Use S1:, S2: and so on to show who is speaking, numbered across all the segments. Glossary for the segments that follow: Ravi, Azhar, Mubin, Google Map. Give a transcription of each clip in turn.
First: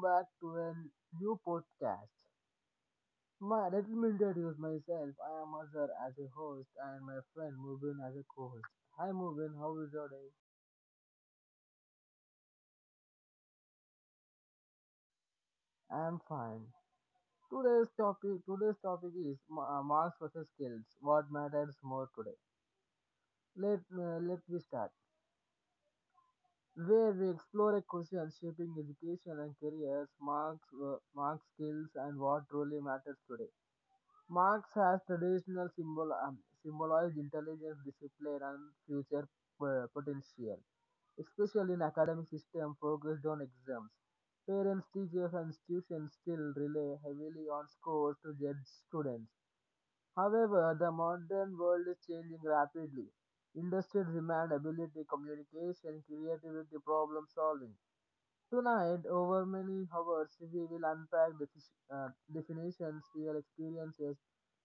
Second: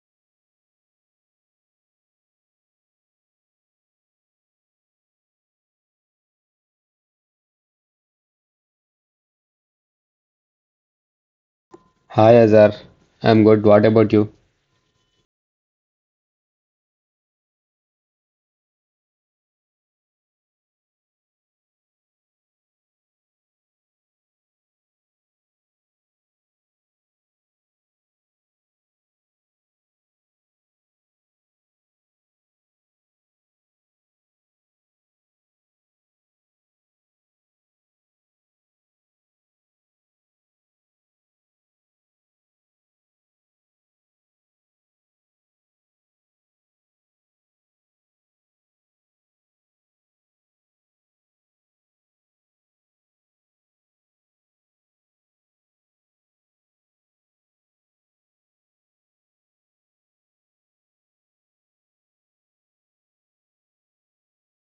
S1: back to a new podcast. Let me introduce myself. I am Azhar as a host and my friend Mubin as a co-host. Hi Mubin, how is your day?
S2: Hi Azar, I'm good. What about you?
S1: I am fine. Today's topic is marks versus skills. What matters more today? Let me start. Where we explore a question shaping education and careers, marks, skills, and what truly matters today. Marx has traditional symbol symbolized intelligence, discipline, and future potential, especially in academic system focused on exams. Parents, teachers, and institutions still rely heavily on scores to judge students. However, the modern world is changing rapidly. Industries demand ability, communication, creativity, problem solving. Tonight, over many hours, we will unpack definitions, real experiences,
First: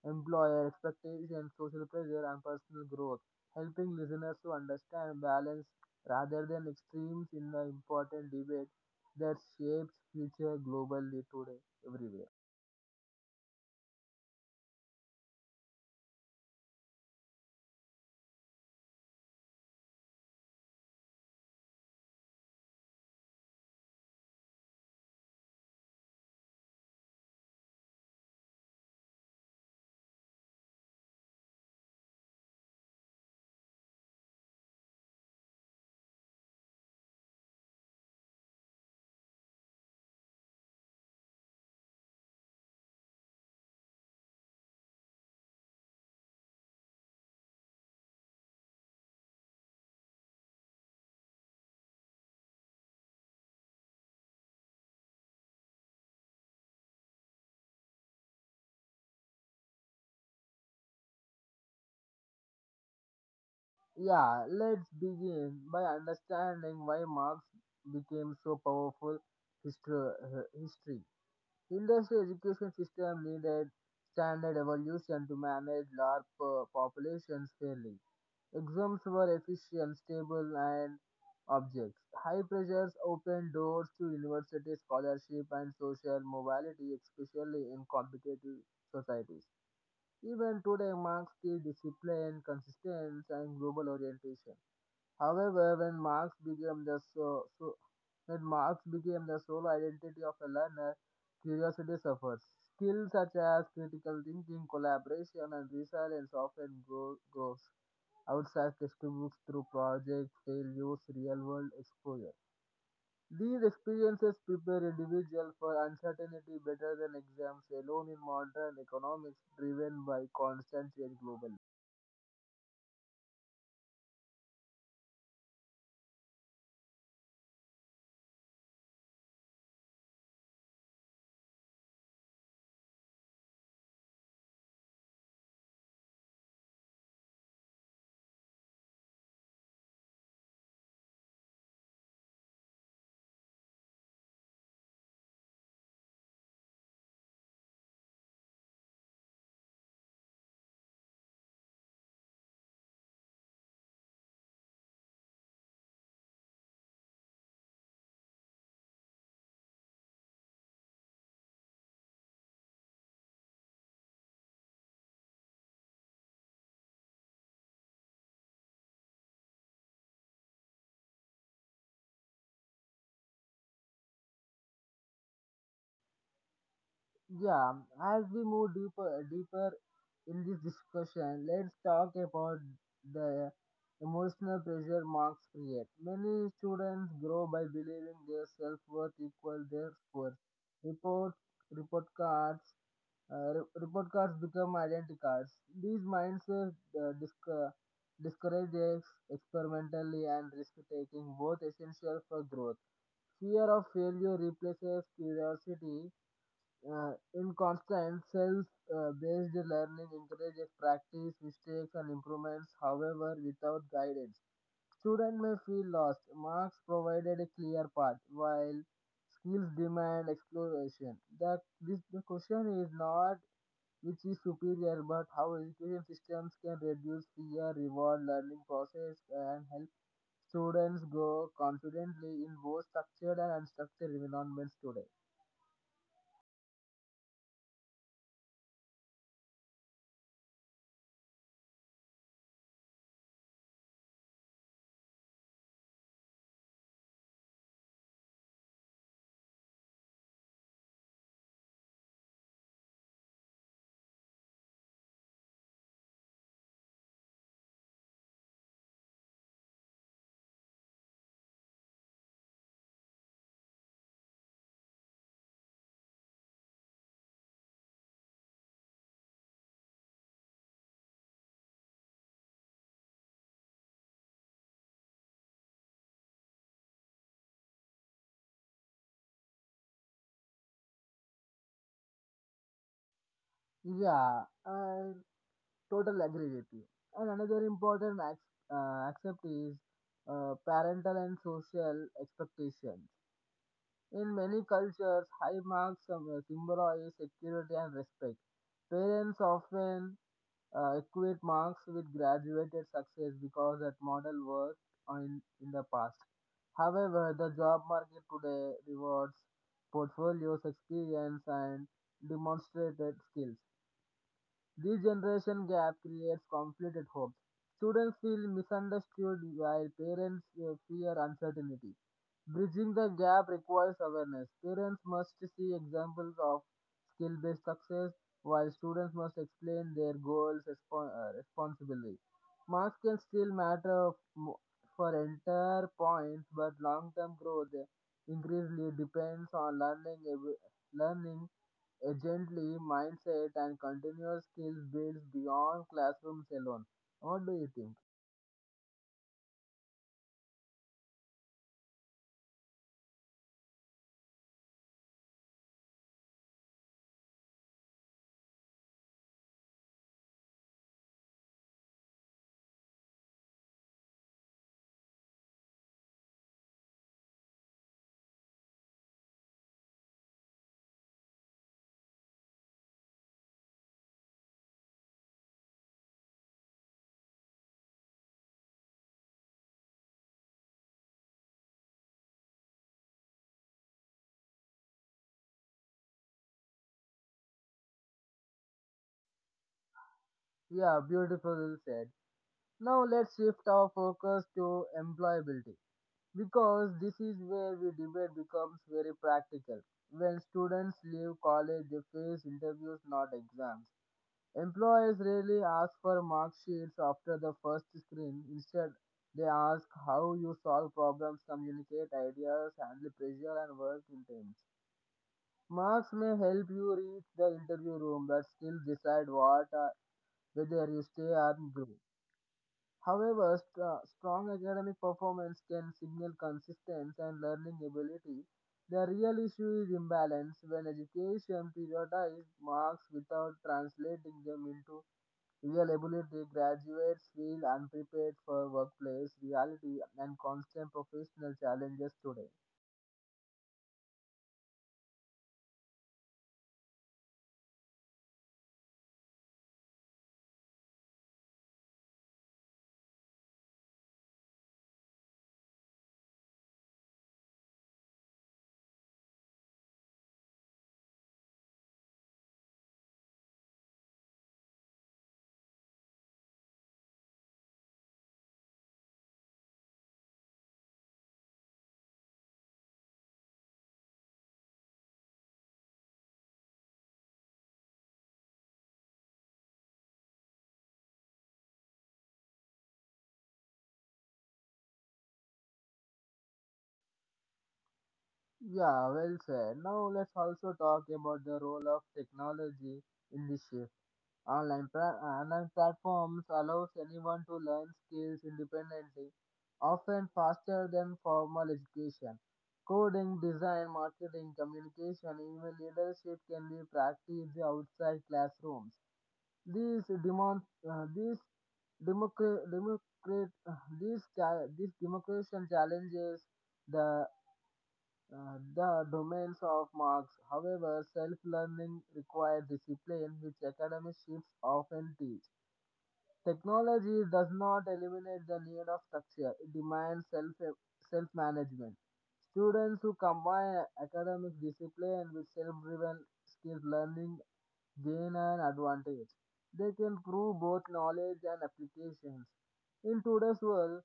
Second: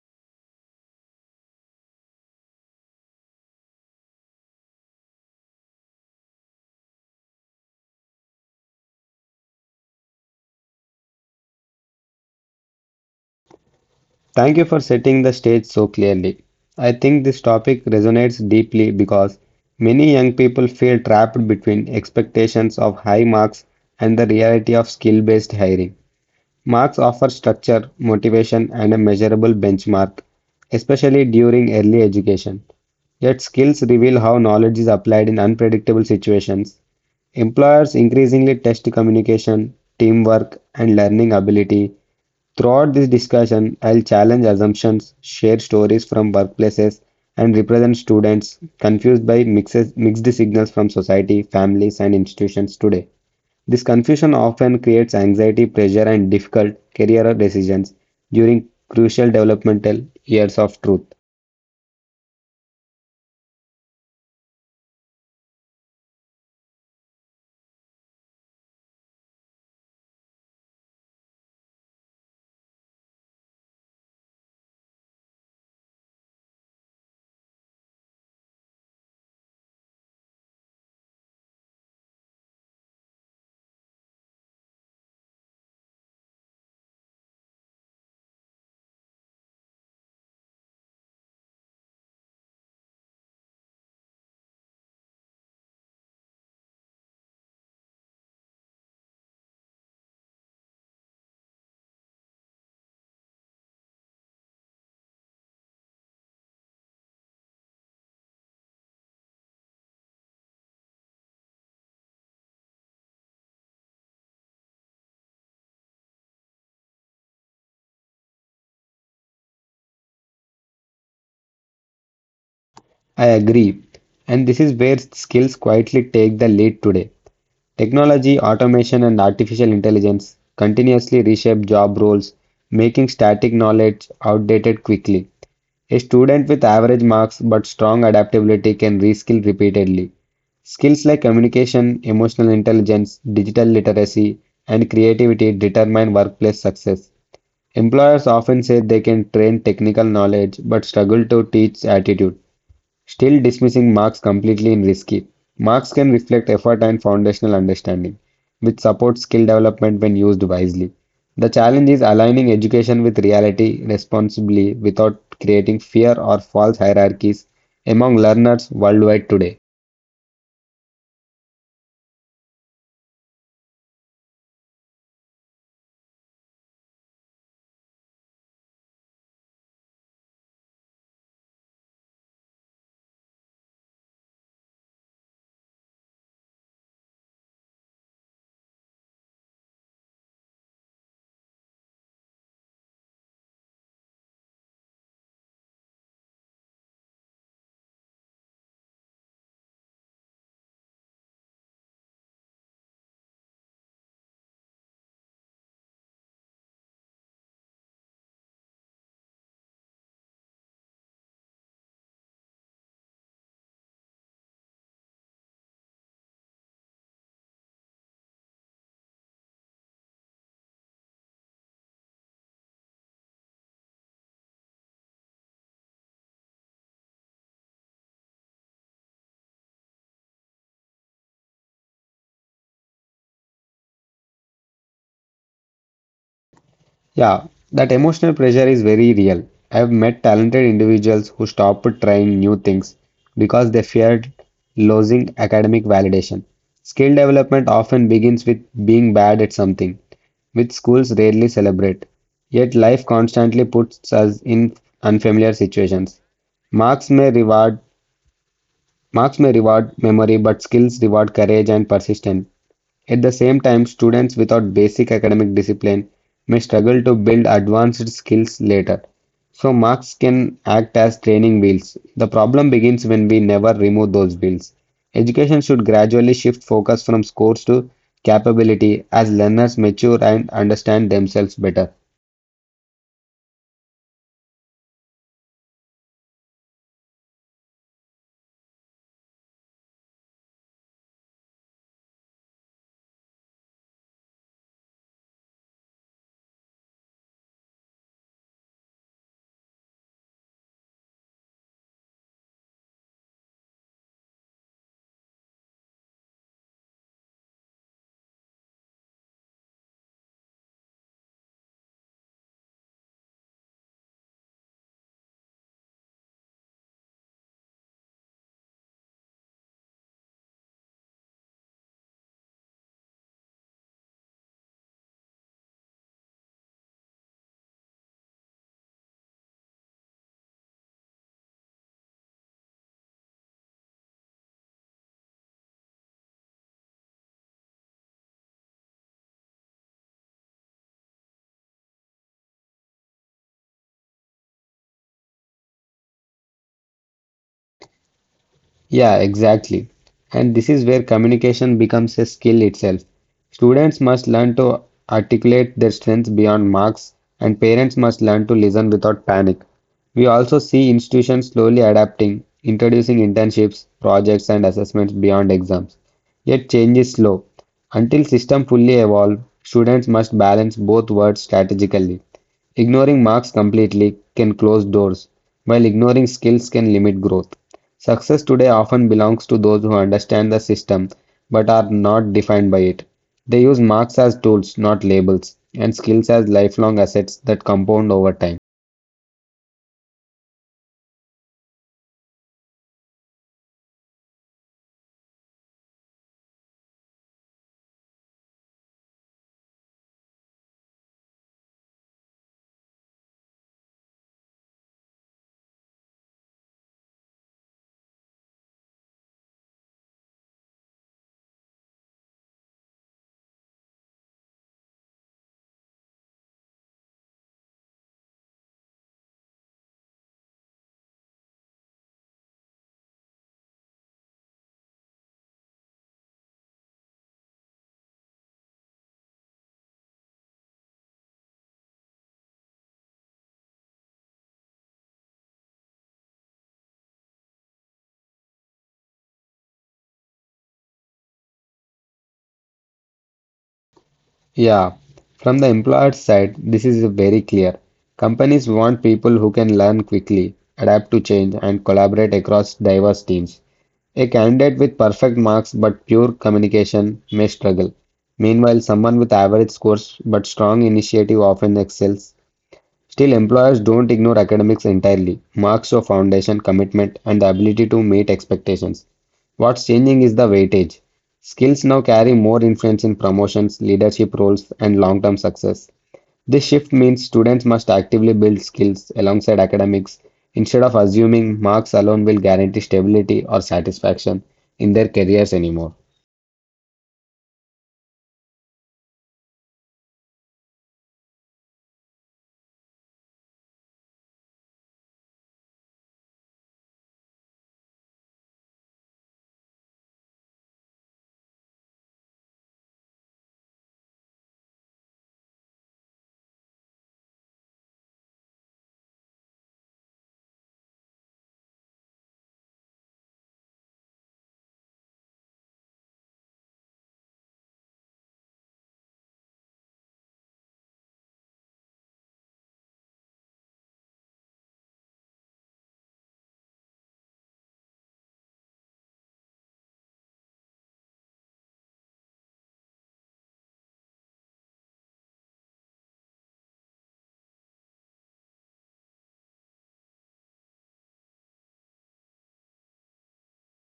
S1: employer expectations, social pressure, and personal growth, helping listeners to understand balance rather than extremes in the important debate that shapes future globally today, everywhere.
S2: Thank you for setting the stage so clearly. I think this topic resonates deeply because many young people feel trapped between expectations of high marks and the reality of skill-based hiring. Marks offer structure, motivation, and a measurable benchmark, especially during early education. Yet skills reveal how knowledge is applied in unpredictable situations. Employers increasingly test communication, teamwork, and learning ability. Throughout this discussion, I'll challenge assumptions, share stories from workplaces, and represent students confused by mixed signals from society, families, and institutions today. This confusion often creates anxiety, pressure, and difficult career decisions during crucial developmental years of truth.
S1: Yeah, let's begin by understanding why Marx became so powerful history. history. Industry education system needed standard evolution to manage large populations fairly. Exams were efficient, stable, and objects. High pressures opened doors to university scholarship and social mobility, especially in competitive societies. Even today marks the discipline, consistency, and global orientation. However, when Marx became the sole identity of a learner, curiosity suffers. Skills such as critical thinking, collaboration, and resilience often grows outside textbooks through projects, failures, real-world exposure. These experiences prepare individuals for uncertainty better than exams alone in modern economics driven by constant change globally.
S2: I agree, and this is where skills quietly take the lead today. Technology, automation, and artificial intelligence continuously reshape job roles, making static knowledge outdated quickly. A student with average marks but strong adaptability can reskill repeatedly. Skills like communication, emotional intelligence, digital literacy, and creativity determine workplace success. Employers often say they can train technical knowledge but struggle to teach attitude. Still, dismissing marks completely is risky. Marks can reflect effort and foundational understanding, which supports skill development when used wisely. The challenge is aligning education with reality responsibly without creating fear or false hierarchies among learners worldwide today.
S1: Yeah, as we move deeper in this discussion, let's talk about the emotional pressure marks create. Many students grow by believing their self-worth equal their scores. Report report cards Report cards become identity cards. These mindsets uh, disc- discourages experimentally and risk-taking, both essential for growth. Fear of failure replaces curiosity in constant self-based learning encourages practice, mistakes, and improvements, however, without guidance. Students may feel lost. Marks provided a clear path, while skills demand exploration. The question is not which is superior, but how education systems can reduce fear, reward learning process, and help students grow confidently in both structured and unstructured environments today.
S2: Yeah, that emotional pressure is very real. I've met talented individuals who stopped trying new things because they feared losing academic validation. Skill development often begins with being bad at something, which schools rarely celebrate. Yet life constantly puts us in unfamiliar situations. Marks may reward Marks may reward memory, but skills reward courage and persistence. At the same time, students without basic academic discipline may struggle to build advanced skills later. So, marks can act as training wheels. The problem begins when we never remove those wheels. Education should gradually shift focus from scores to capability as learners mature and understand themselves better.
S1: Yeah, and total agree with you. And another important accept is parental and social expectations. In many cultures, high marks symbolize security and respect. Parents often equate marks with graduated success because that model worked in the past. However, the job market today rewards portfolios, experience, and demonstrated skills. This generation gap creates conflict at home. Students feel misunderstood while parents fear uncertainty. Bridging the gap requires awareness. Parents must see examples of skill based success, while students must explain their goals responsibly. Marks can still matter for entire points, but long term growth increasingly depends on learning agently mindset and continuous skills builds beyond classrooms alone. What do you think?
S2: Yeah, exactly. And this is where communication becomes a skill itself. Students must learn to articulate their strengths beyond marks, and parents must learn to listen without panic. We also see institutions slowly adapting, introducing internships, projects, and assessments beyond exams. Yet change is slow. Until system fully evolve, students must balance both worlds strategically. Ignoring marks completely can close doors, while ignoring skills can limit growth. Success today often belongs to those who understand the system but are not defined by it. They use marks as tools, not labels, and skills as lifelong assets that compound over time.
S1: Yeah, beautiful said. Now let's shift our focus to employability because this is where we debate becomes very practical. When students leave college, they face interviews, not exams. Employers rarely ask for mark sheets after the first screen. Instead, they ask how you solve problems, communicate ideas, handle pressure, and work in teams. Marks may help you reach the interview room but still decide what whether you stay or go. However, strong academic performance can signal consistency and learning ability. The real issue is imbalance when education prioritizes marks without translating them into real ability. Graduates feel unprepared for workplace reality and constant professional challenges today.
S2: Yeah, from the employer's side, this is very clear. Companies want people who can learn quickly, adapt to change, and collaborate across diverse teams. A candidate with perfect marks but pure communication may struggle. Meanwhile, someone with average scores but strong initiative often excels. Still, employers don't ignore academics entirely. Marks show foundation, commitment, and the ability to meet expectations. What's changing is the weightage. Skills now carry more influence in promotions, leadership roles, and long term success. This shift means students must actively build skills alongside academics instead of assuming marks alone will guarantee stability or satisfaction in their careers anymore.
S1: Yeah, well said. Now let's also talk about the role of technology in this shift. Online platforms allows anyone to learn skills independently, often faster than formal education. Coding, design, marketing, communication, even leadership can be practiced outside classrooms. These demon- these democra- democrat- these, cha- These democration challenges the the domains of marks, however, self-learning requires discipline which academic shifts often teach. Technology does not eliminate the need of structure; it demands self-management. Students who combine academic discipline with self-driven skill learning gain an advantage. They can prove both knowledge and applications. In today's world,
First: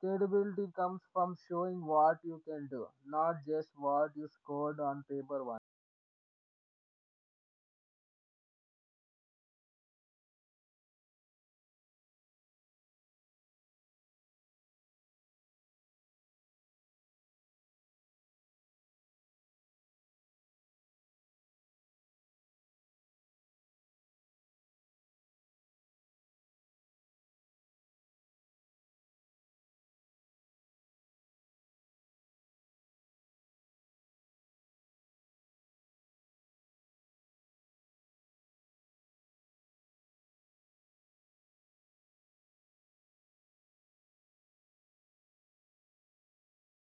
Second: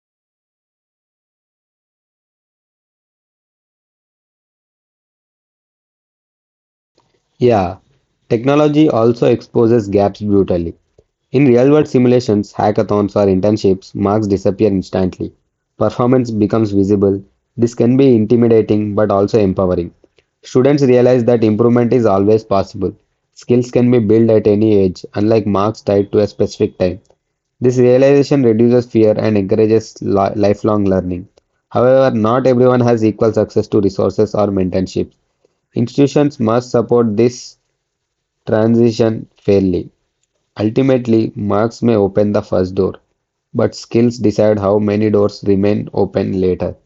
S1: credibility comes from showing what you can do, not just what you scored on paper once.
S2: Yeah, technology also exposes gaps brutally. In real-world simulations, hackathons, or internships, marks disappear instantly. Performance becomes visible. This can be intimidating but also empowering. Students realize that improvement is always possible. Skills can be built at any age, unlike marks tied to a specific time. This realization reduces fear and encourages lifelong learning. However, not everyone has equal access to resources or mentorships. Institutions must support this transition fairly. Ultimately, marks may open the first door, but skills decide how many doors remain open later.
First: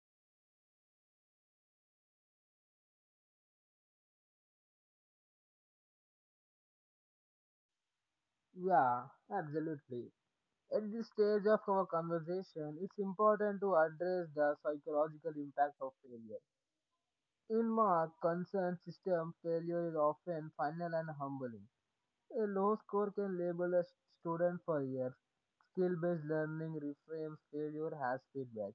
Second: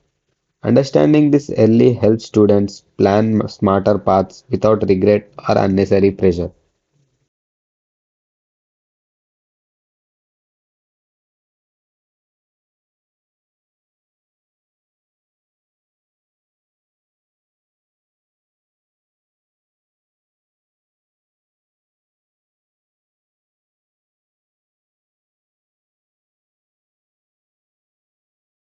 S2: Understanding this early helps students plan smarter paths without regret or unnecessary pressure.
S1: Yeah, absolutely. At this stage of our conversation, it's important to address the psychological impact of failure. In my concerned system, failure is often final and humbling. A low score can label a student for years. Skill based learning reframes failure as feedback.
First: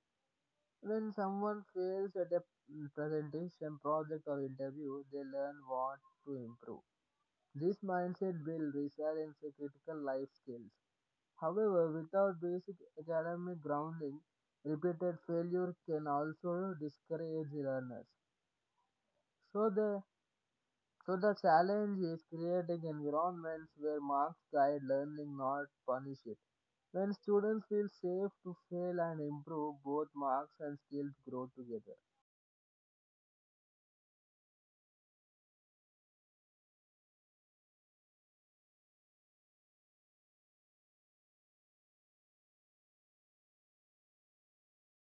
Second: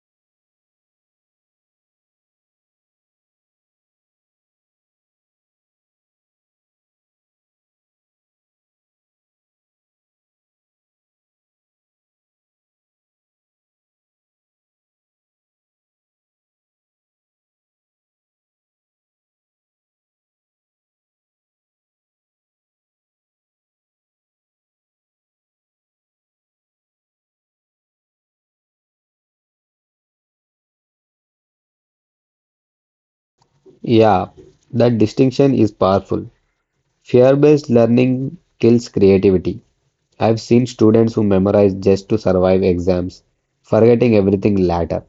S1: When someone fails at a presentation, project, or interview, they learn what to improve. This mindset builds resilience and critical life skills. However, without basic academic grounding, repeated failure can also discourage learners. So, the So the challenge is creating environments where marks guide learning, not punish it. When students feel safe to fail and improve, both marks and skills grow together.
S2: Yeah, that distinction is powerful. Fear based learning kills creativity. I've seen students who memorize just to survive exams, forgetting everything later.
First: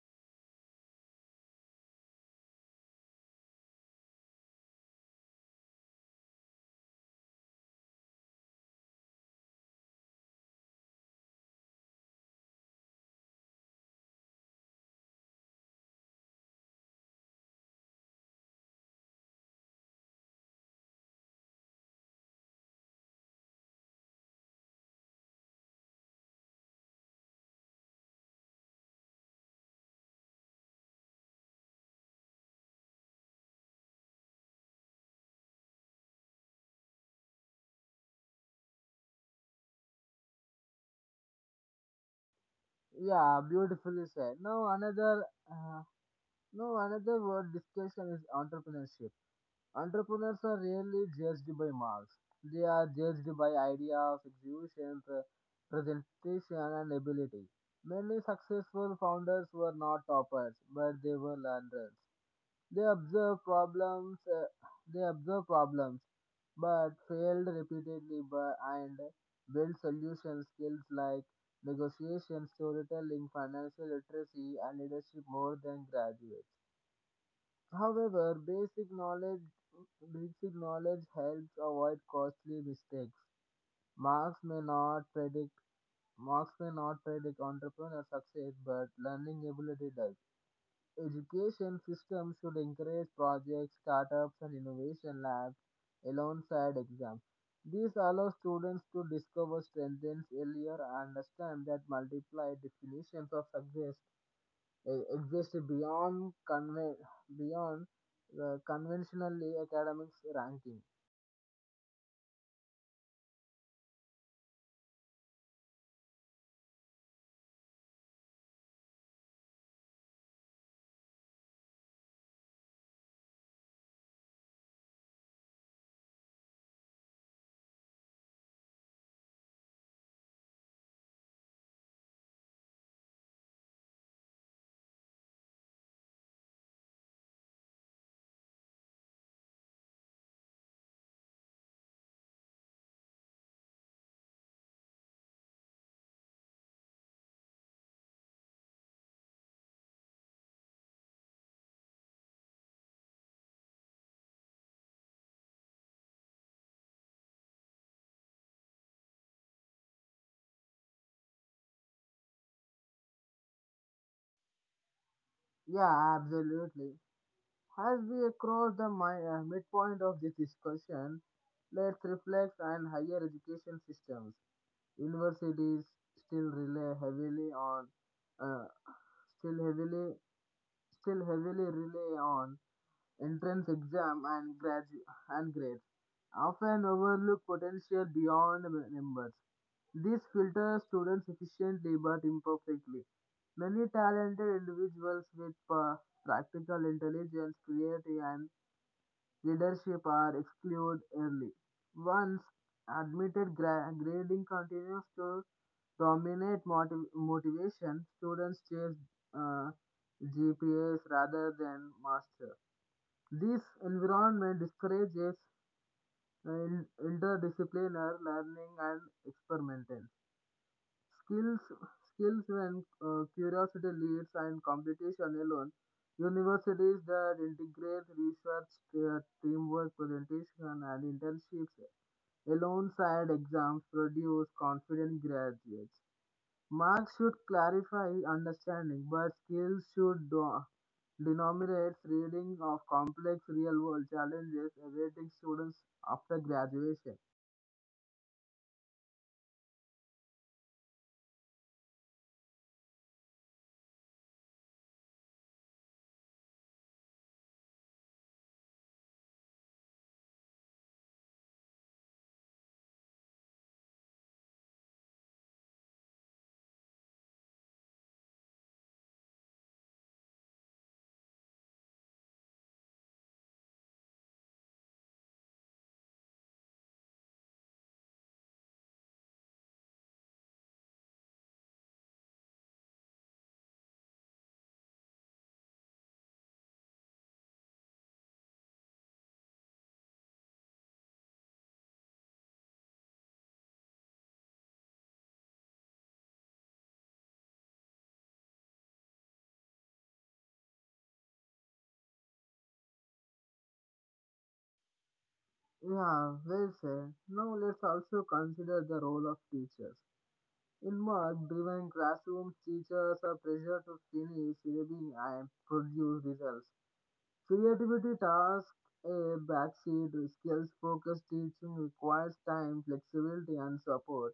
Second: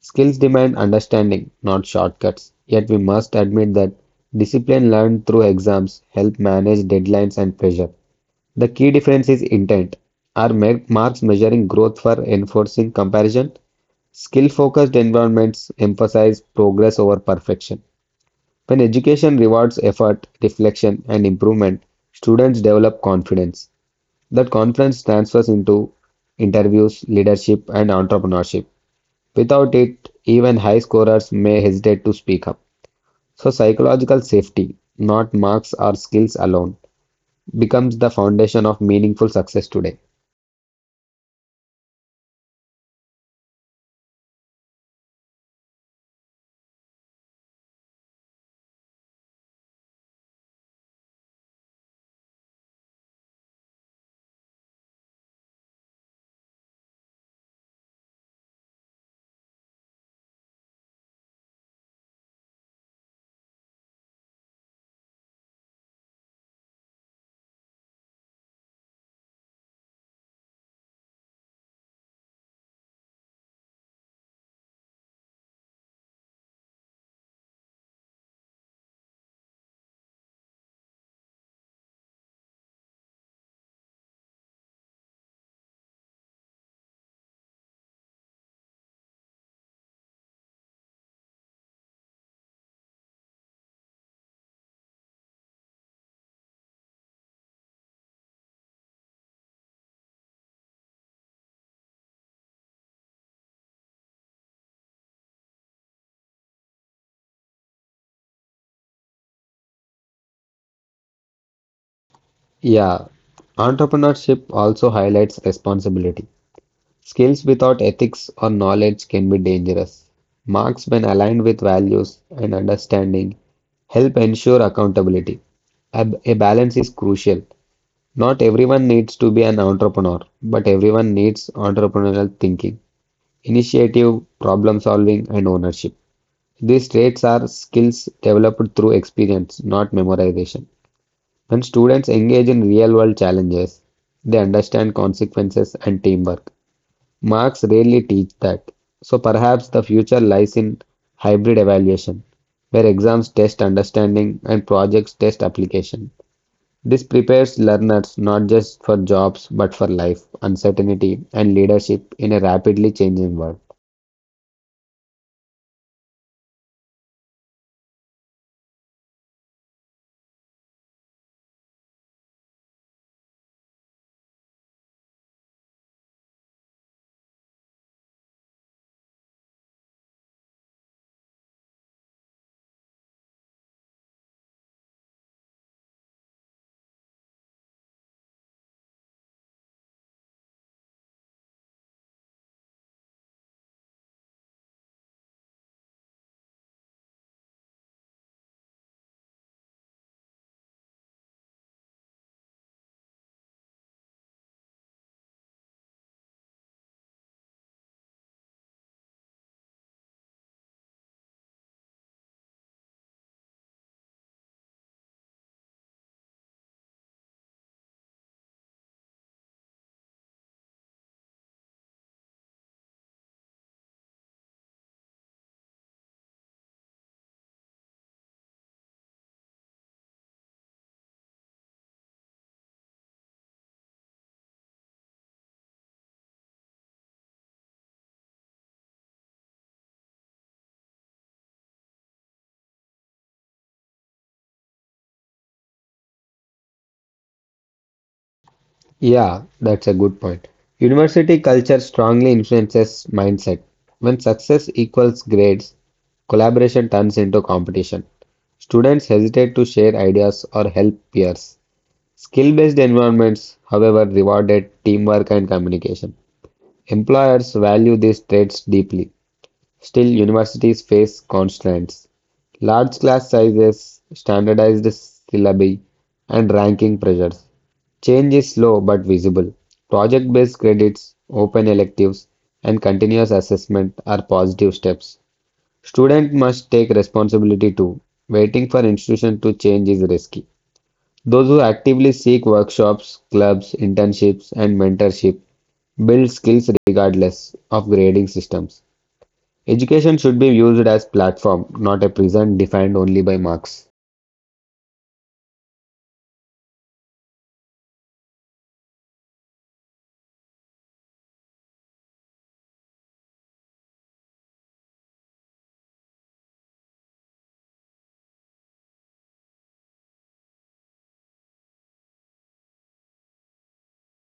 S2: Skills demand understanding, not shortcuts. Yet we must admit that discipline learned through exams help manage deadlines and pressure. The key difference is intent. Are marks measuring growth for enforcing comparison? Skill-focused environments emphasize progress over perfection. When education rewards effort, reflection, and improvement, students develop confidence. That confidence transfers into interviews, leadership, and entrepreneurship. Without it, even high scorers may hesitate to speak up. So, psychological safety, not marks or skills alone, becomes the foundation of meaningful success today.
S1: Yeah, beautifully said. Uh, Now another word discussion is entrepreneurship. Entrepreneurs are rarely judged by marks. They are judged by ideas, execution, presentation, and ability. Many successful founders were not toppers, but they were learners. They observe problems, uh, they observe problems, but failed repeatedly by, and build solution skills like negotiation, storytelling, financial literacy, and leadership more than graduates. However, basic knowledge helps avoid costly mistakes. Marks may not predict Marks may not predict entrepreneur success, but learning ability does. Education system should encourage projects, startups, and innovation labs alongside exams. This allows students to discover strengths earlier and understand that multiplied definitions of success exist beyond beyond conventionally academics ranking.
S2: Yeah, entrepreneurship also highlights responsibility. Skills without ethics or knowledge can be dangerous. Marks, when aligned with values and understanding, help ensure accountability. A balance is crucial. Not everyone needs to be an entrepreneur, but everyone needs entrepreneurial thinking. Initiative, problem-solving, and ownership. These traits are skills developed through experience, not memorization. When students engage in real-world challenges, they understand consequences and teamwork. Marks rarely teach that. So perhaps the future lies in hybrid evaluation, where exams test understanding and projects test application. This prepares learners not just for jobs but for life, uncertainty, and leadership in a rapidly changing world.
S1: Yeah, absolutely. As we cross the midpoint of this discussion, let's reflect on higher education systems. Universities still rely heavily on uh, still heavily still heavily rely on entrance exam and and grades, often overlook potential beyond numbers. This filters students efficiently but imperfectly. Many talented individuals with practical intelligence, creativity, and leadership are excluded early. Once admitted, grading continues to dominate motivation. Students chase uh, GPAs rather than master. This environment discourages interdisciplinary learning and experimentation. Skills, skills when curiosity leads and competition alone. Universities that integrate research, teamwork, presentation, and internships alongside exams produce confident graduates. Marks should clarify understanding, but skills should denominates reading of complex real world challenges awaiting students after graduation.
S2: Yeah, that's a good point. University culture strongly influences mindset. When success equals grades, collaboration turns into competition. Students hesitate to share ideas or help peers. Skill-based environments, however, rewarded teamwork and communication. Employers value these traits deeply. Still, universities face constraints. Large class sizes, standardized syllabi, and ranking pressures. Change is slow but visible. Project-based credits, open electives, and continuous assessment are positive steps. Students must take responsibility too. Waiting for institution to change is risky. Those who actively seek workshops, clubs, internships, and mentorship build skills regardless of grading systems. Education should be used as a platform, not a prison defined only by marks.
S1: Yeah, well said. Now let's also consider the role of teachers. In work driven classrooms, teachers are pressured to finish reading and produce results. Creativity tasks a backseat, skills focused teaching requires time, flexibility, and support.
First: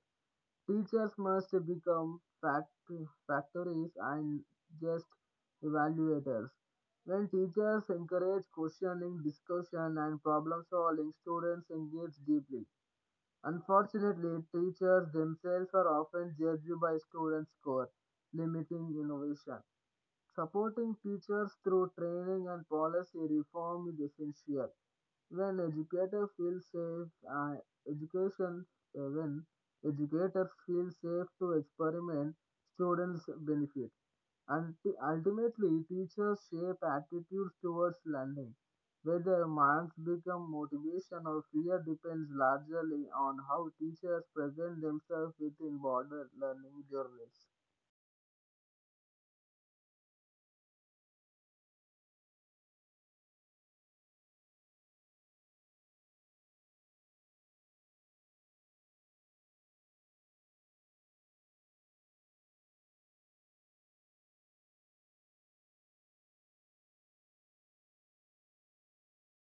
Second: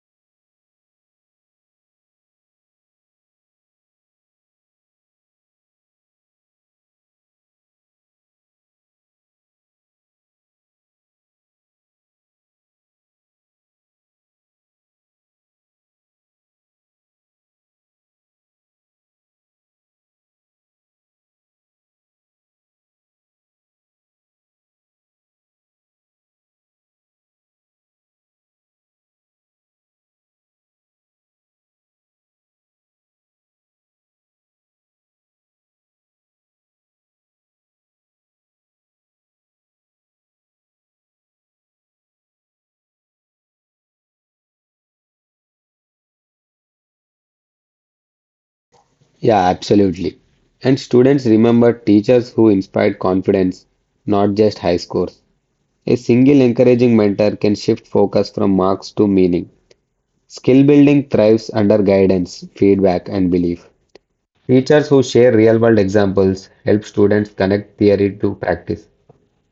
S1: Teachers must become factories and just evaluators. When teachers encourage questioning, discussion, and problem solving, students engage deeply. Unfortunately, teachers themselves are often judged by student score, limiting innovation. Supporting teachers through training and policy reform is essential. When educators feel safe, uh, education when educators feel safe to experiment, students benefit. And Ultimately, teachers shape attitudes towards learning. Whether marks become motivation or fear depends largely on how teachers present themselves within broader learning journeys.
S2: Yeah, absolutely. And students remember teachers who inspired confidence, not just high scores. A single encouraging mentor can shift focus from marks to meaning. Skill building thrives under guidance, feedback, and belief. Teachers who share real world examples help students connect theory to practice.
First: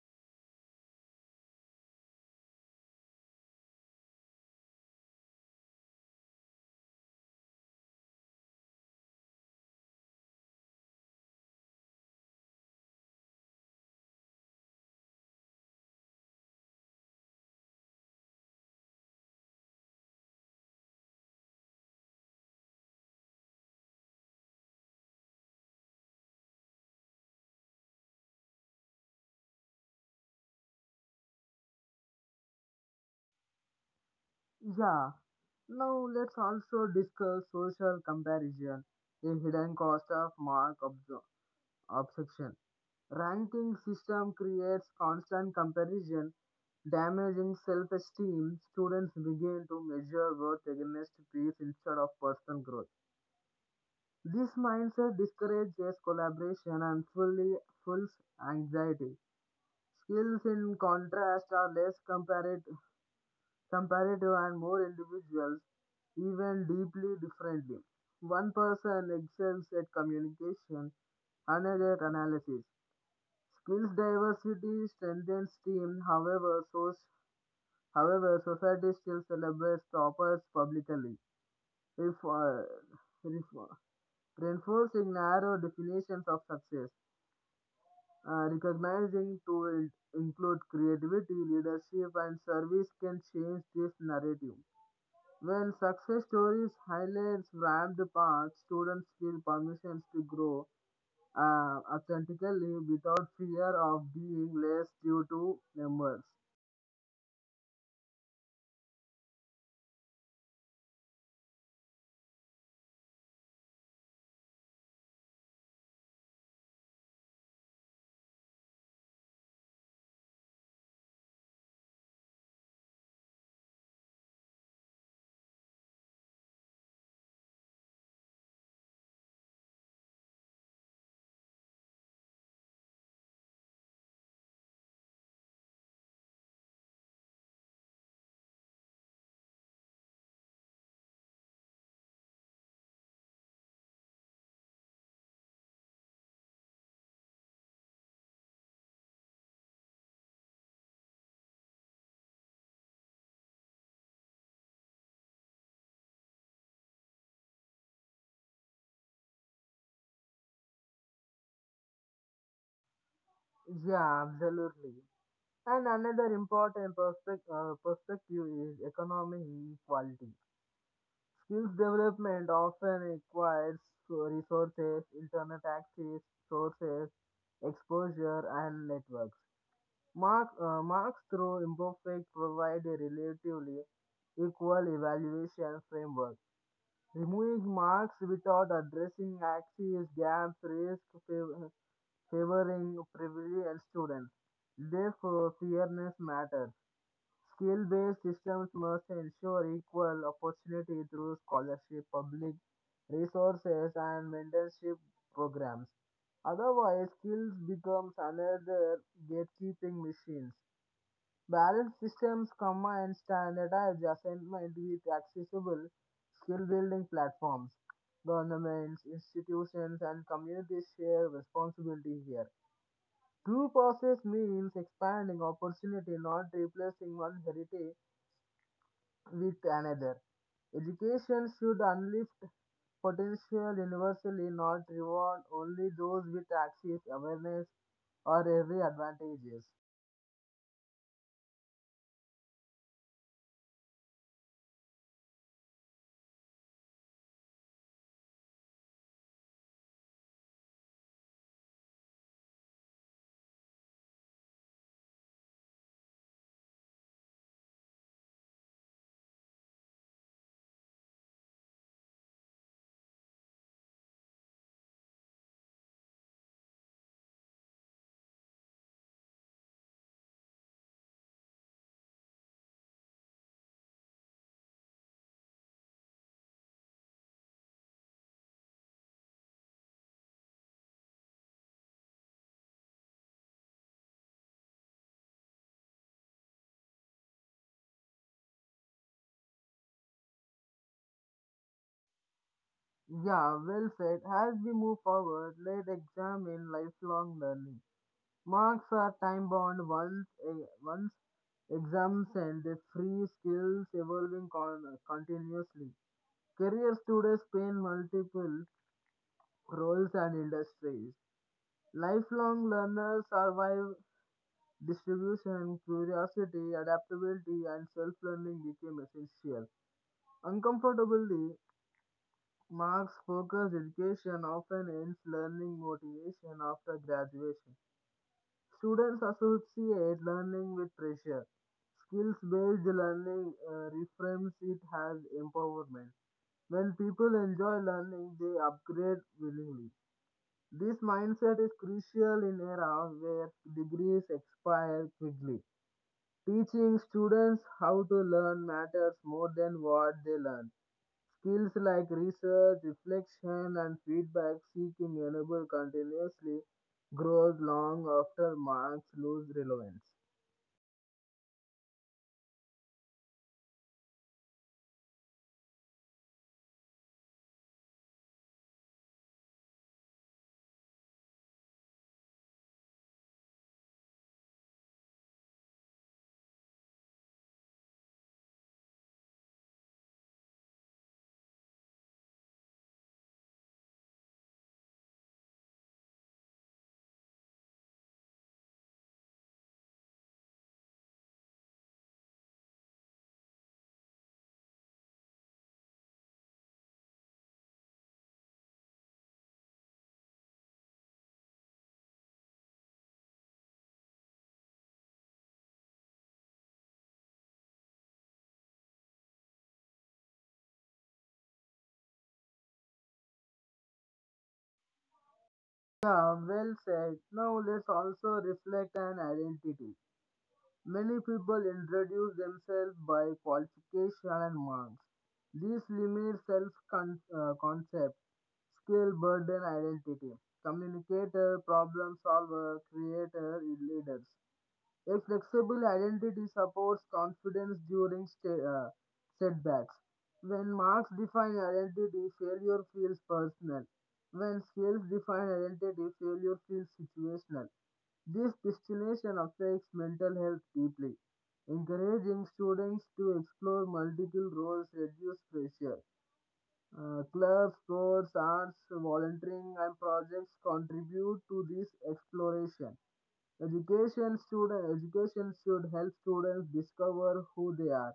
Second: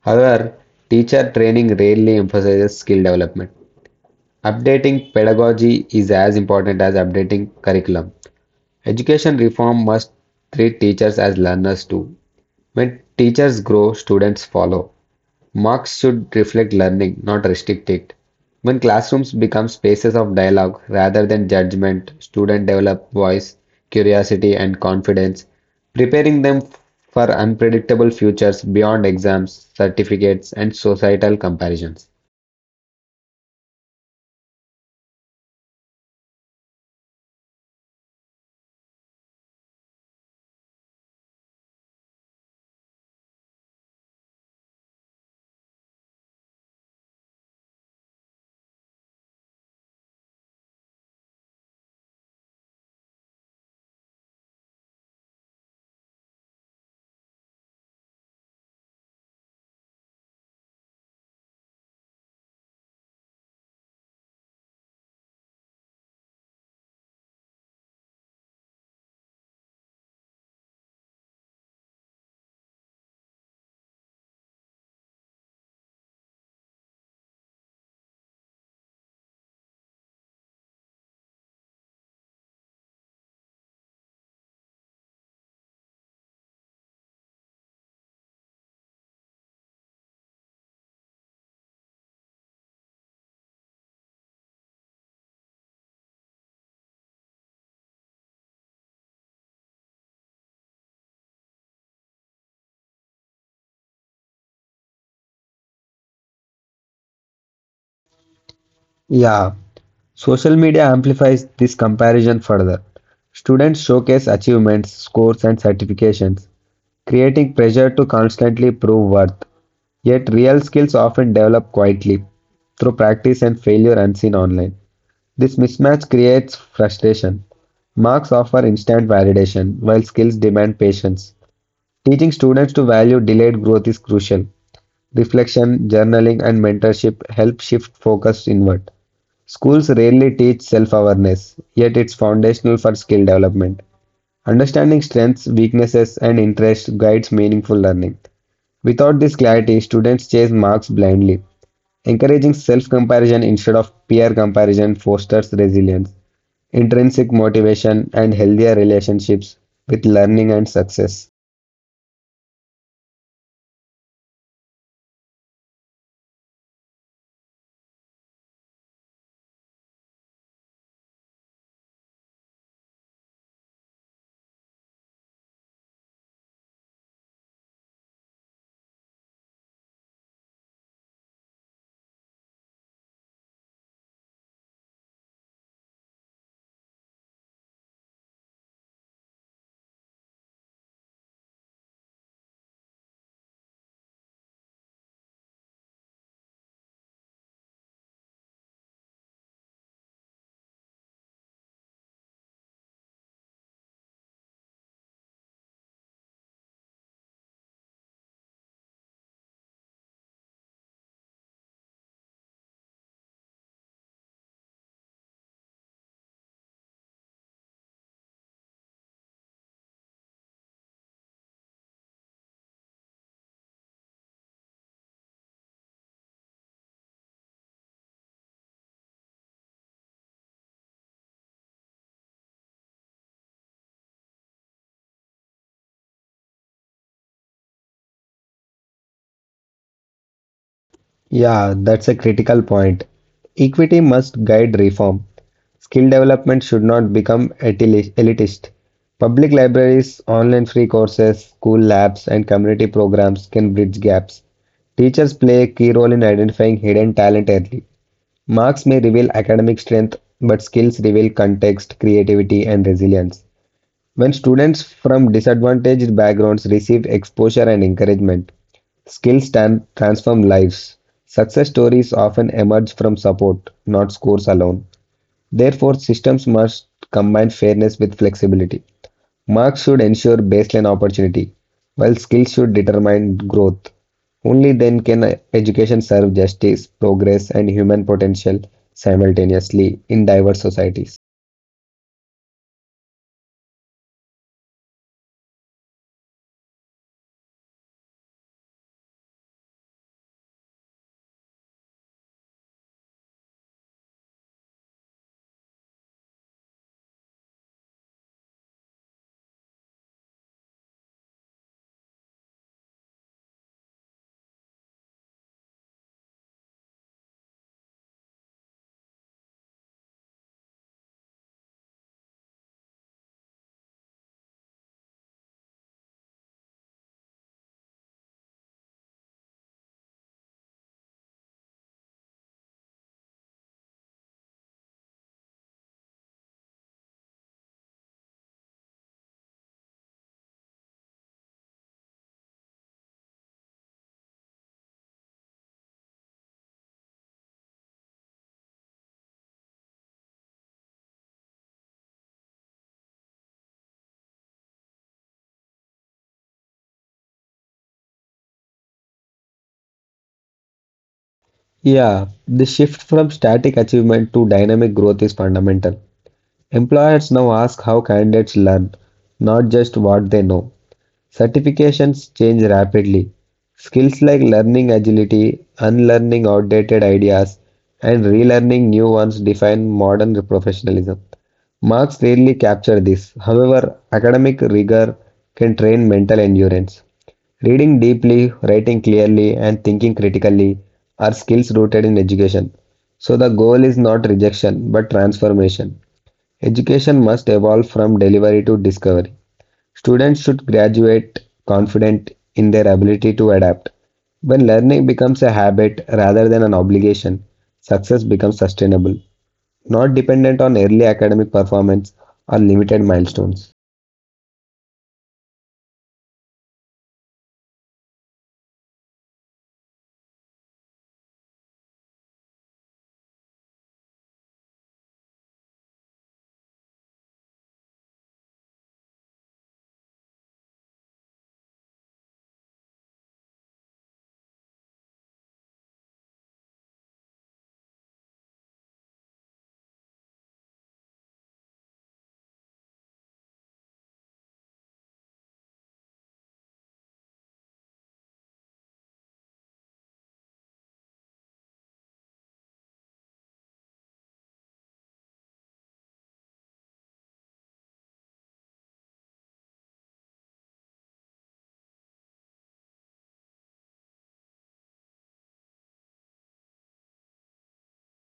S2: However, teacher training rarely emphasizes skill development. Updating pedagogy is as important as updating curriculum. Education reform must treat teachers as learners too. When teachers grow, students follow. Marks should reflect learning, not restrict it. When classrooms become spaces of dialogue rather than judgment, students develop voice, curiosity, and confidence, preparing them for unpredictable futures beyond exams, certificates, and societal comparisons.
S1: Yeah, now let's also discuss social comparison, a hidden cost of mark obsession. Ranking system creates constant comparison, damaging self-esteem. Students begin to measure worth against peers instead of personal growth. This mindset discourages collaboration and fully fuels anxiety. Skills, in contrast, are less comparative and more individuals, even deeply differently. One person excels at communication, another at analysis. Skills diversity strengthens team, however society still celebrates toppers publicly, ref- uh, ref- reinforcing narrow definitions of success. Recognizing to include creativity, leadership, and service can change this narrative. When success stories highlights rammed paths, students feel permissions to grow authentically without fear of being less due to numbers.
S2: Yeah, social media amplifies this comparison further. Students showcase achievements, scores, and certifications, creating pressure to constantly prove worth. Yet, real skills often develop quietly through practice and failure unseen online. This mismatch creates frustration. Marks offer instant validation, while skills demand patience. Teaching students to value delayed growth is crucial. Reflection, journaling, and mentorship help shift focus inward. Schools rarely teach self awareness, yet it's foundational for skill development. Understanding strengths, weaknesses, and interests guides meaningful learning. Without this clarity, students chase marks blindly. Encouraging self comparison instead of peer comparison fosters resilience, intrinsic motivation, and healthier relationships with learning and success.
S1: Yeah, absolutely. And another important perspective is economic equality. Skills development often requires resources, internet access, sources, exposure, and networks. Marks through imperfect provide a relatively equal evaluation framework. Removing marks without addressing access gaps risk favoring privileged students. Therefore, fairness matters. Skill-based systems must ensure equal opportunity through scholarship, public resources, and mentorship programs. Otherwise, skills becomes another gatekeeping machines. Balanced systems combine standardized assessment with accessible skill-building platforms. Governments, institutions, and communities share responsibility here. True process means expanding opportunity, not replacing one heritage with another. Education should unlift potential universally, not reward only those with access, awareness, or every advantages.
S2: Yeah, that's a critical point. Equity must guide reform. Skill development should not become elitist. Elitist. Public libraries, online free courses, school labs, and community programs can bridge gaps. Teachers play a key role in identifying hidden talent early. Marks may reveal academic strength, but skills reveal context, creativity, and resilience. When students from disadvantaged backgrounds receive exposure and encouragement, skills transform lives. Success stories often emerge from support, not scores alone. Therefore, systems must combine fairness with flexibility. Marks should ensure baseline opportunity, while skills should determine growth. Only then can education serve justice, progress, and human potential simultaneously in diverse societies.
S1: Yeah, well said. As we move forward, let's examine lifelong learning. Marks are time bound once exams and the free skills evolving continuously. Career students span multiple roles and industries. Lifelong learners survive distribution, curiosity, adaptability, and self learning became essential. Uncomfortably, Marx focused education often ends learning motivation after graduation. Students associate learning with pressure. Skills based learning reframes it as empowerment. When people enjoy learning, they upgrade willingly. This mindset is crucial in era where degrees expire quickly. Teaching students how to learn matters more than what they learn. Skills like research, reflection, and feedback seeking enable continuously growth long after marks lose relevance.
S2: Yeah, the shift from static achievement to dynamic growth is fundamental. Employers now ask how candidates learn, not just what they know. Certifications change rapidly. Skills like learning agility, unlearning outdated ideas, and relearning new ones define modern professionalism. Marks rarely capture this. However, academic rigor can train mental endurance. Reading deeply, writing clearly, and thinking critically are skills rooted in education. So the goal is not rejection but transformation. Education must evolve from delivery to discovery. Students should graduate confident in their ability to adapt. When learning becomes a habit rather than an obligation, success becomes sustainable, not dependent on early academic performance or limited milestones.
S1: Yeah, well said. Now let's also reflect on identity. Many people introduce themselves by qualification and marks. This limits self-concept, skill, burden, identity. Communicator, problem solver, creator, leaders. A flexible identity supports confidence during setbacks. When marks define identity, failure feels personal. When skills define identity, failure feels situational. This destination affects mental health deeply. Encouraging students to explore multiple roles reduce pressure. Clubs, sports, arts, volunteering, and projects contribute to this exploration. Education student education should help students discover who they are,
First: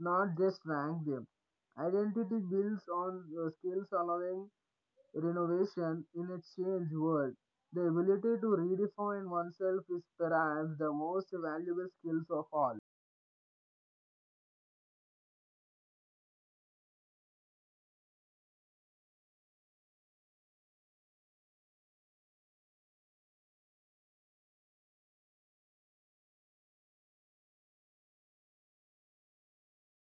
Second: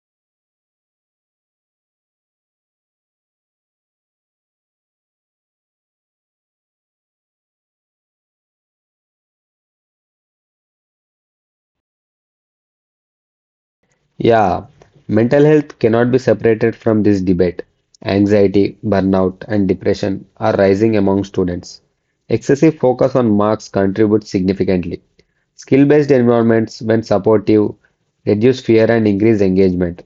S1: not just rank them. Identity builds on skills allowing renovation in a changed world. The ability to redefine oneself is perhaps the most valuable skills of all.
S2: Yeah, mental health cannot be separated from this debate. Anxiety, burnout, and depression are rising among students. Excessive focus on marks contributes significantly. Skill-based environments, when supportive, reduce fear and increase engagement.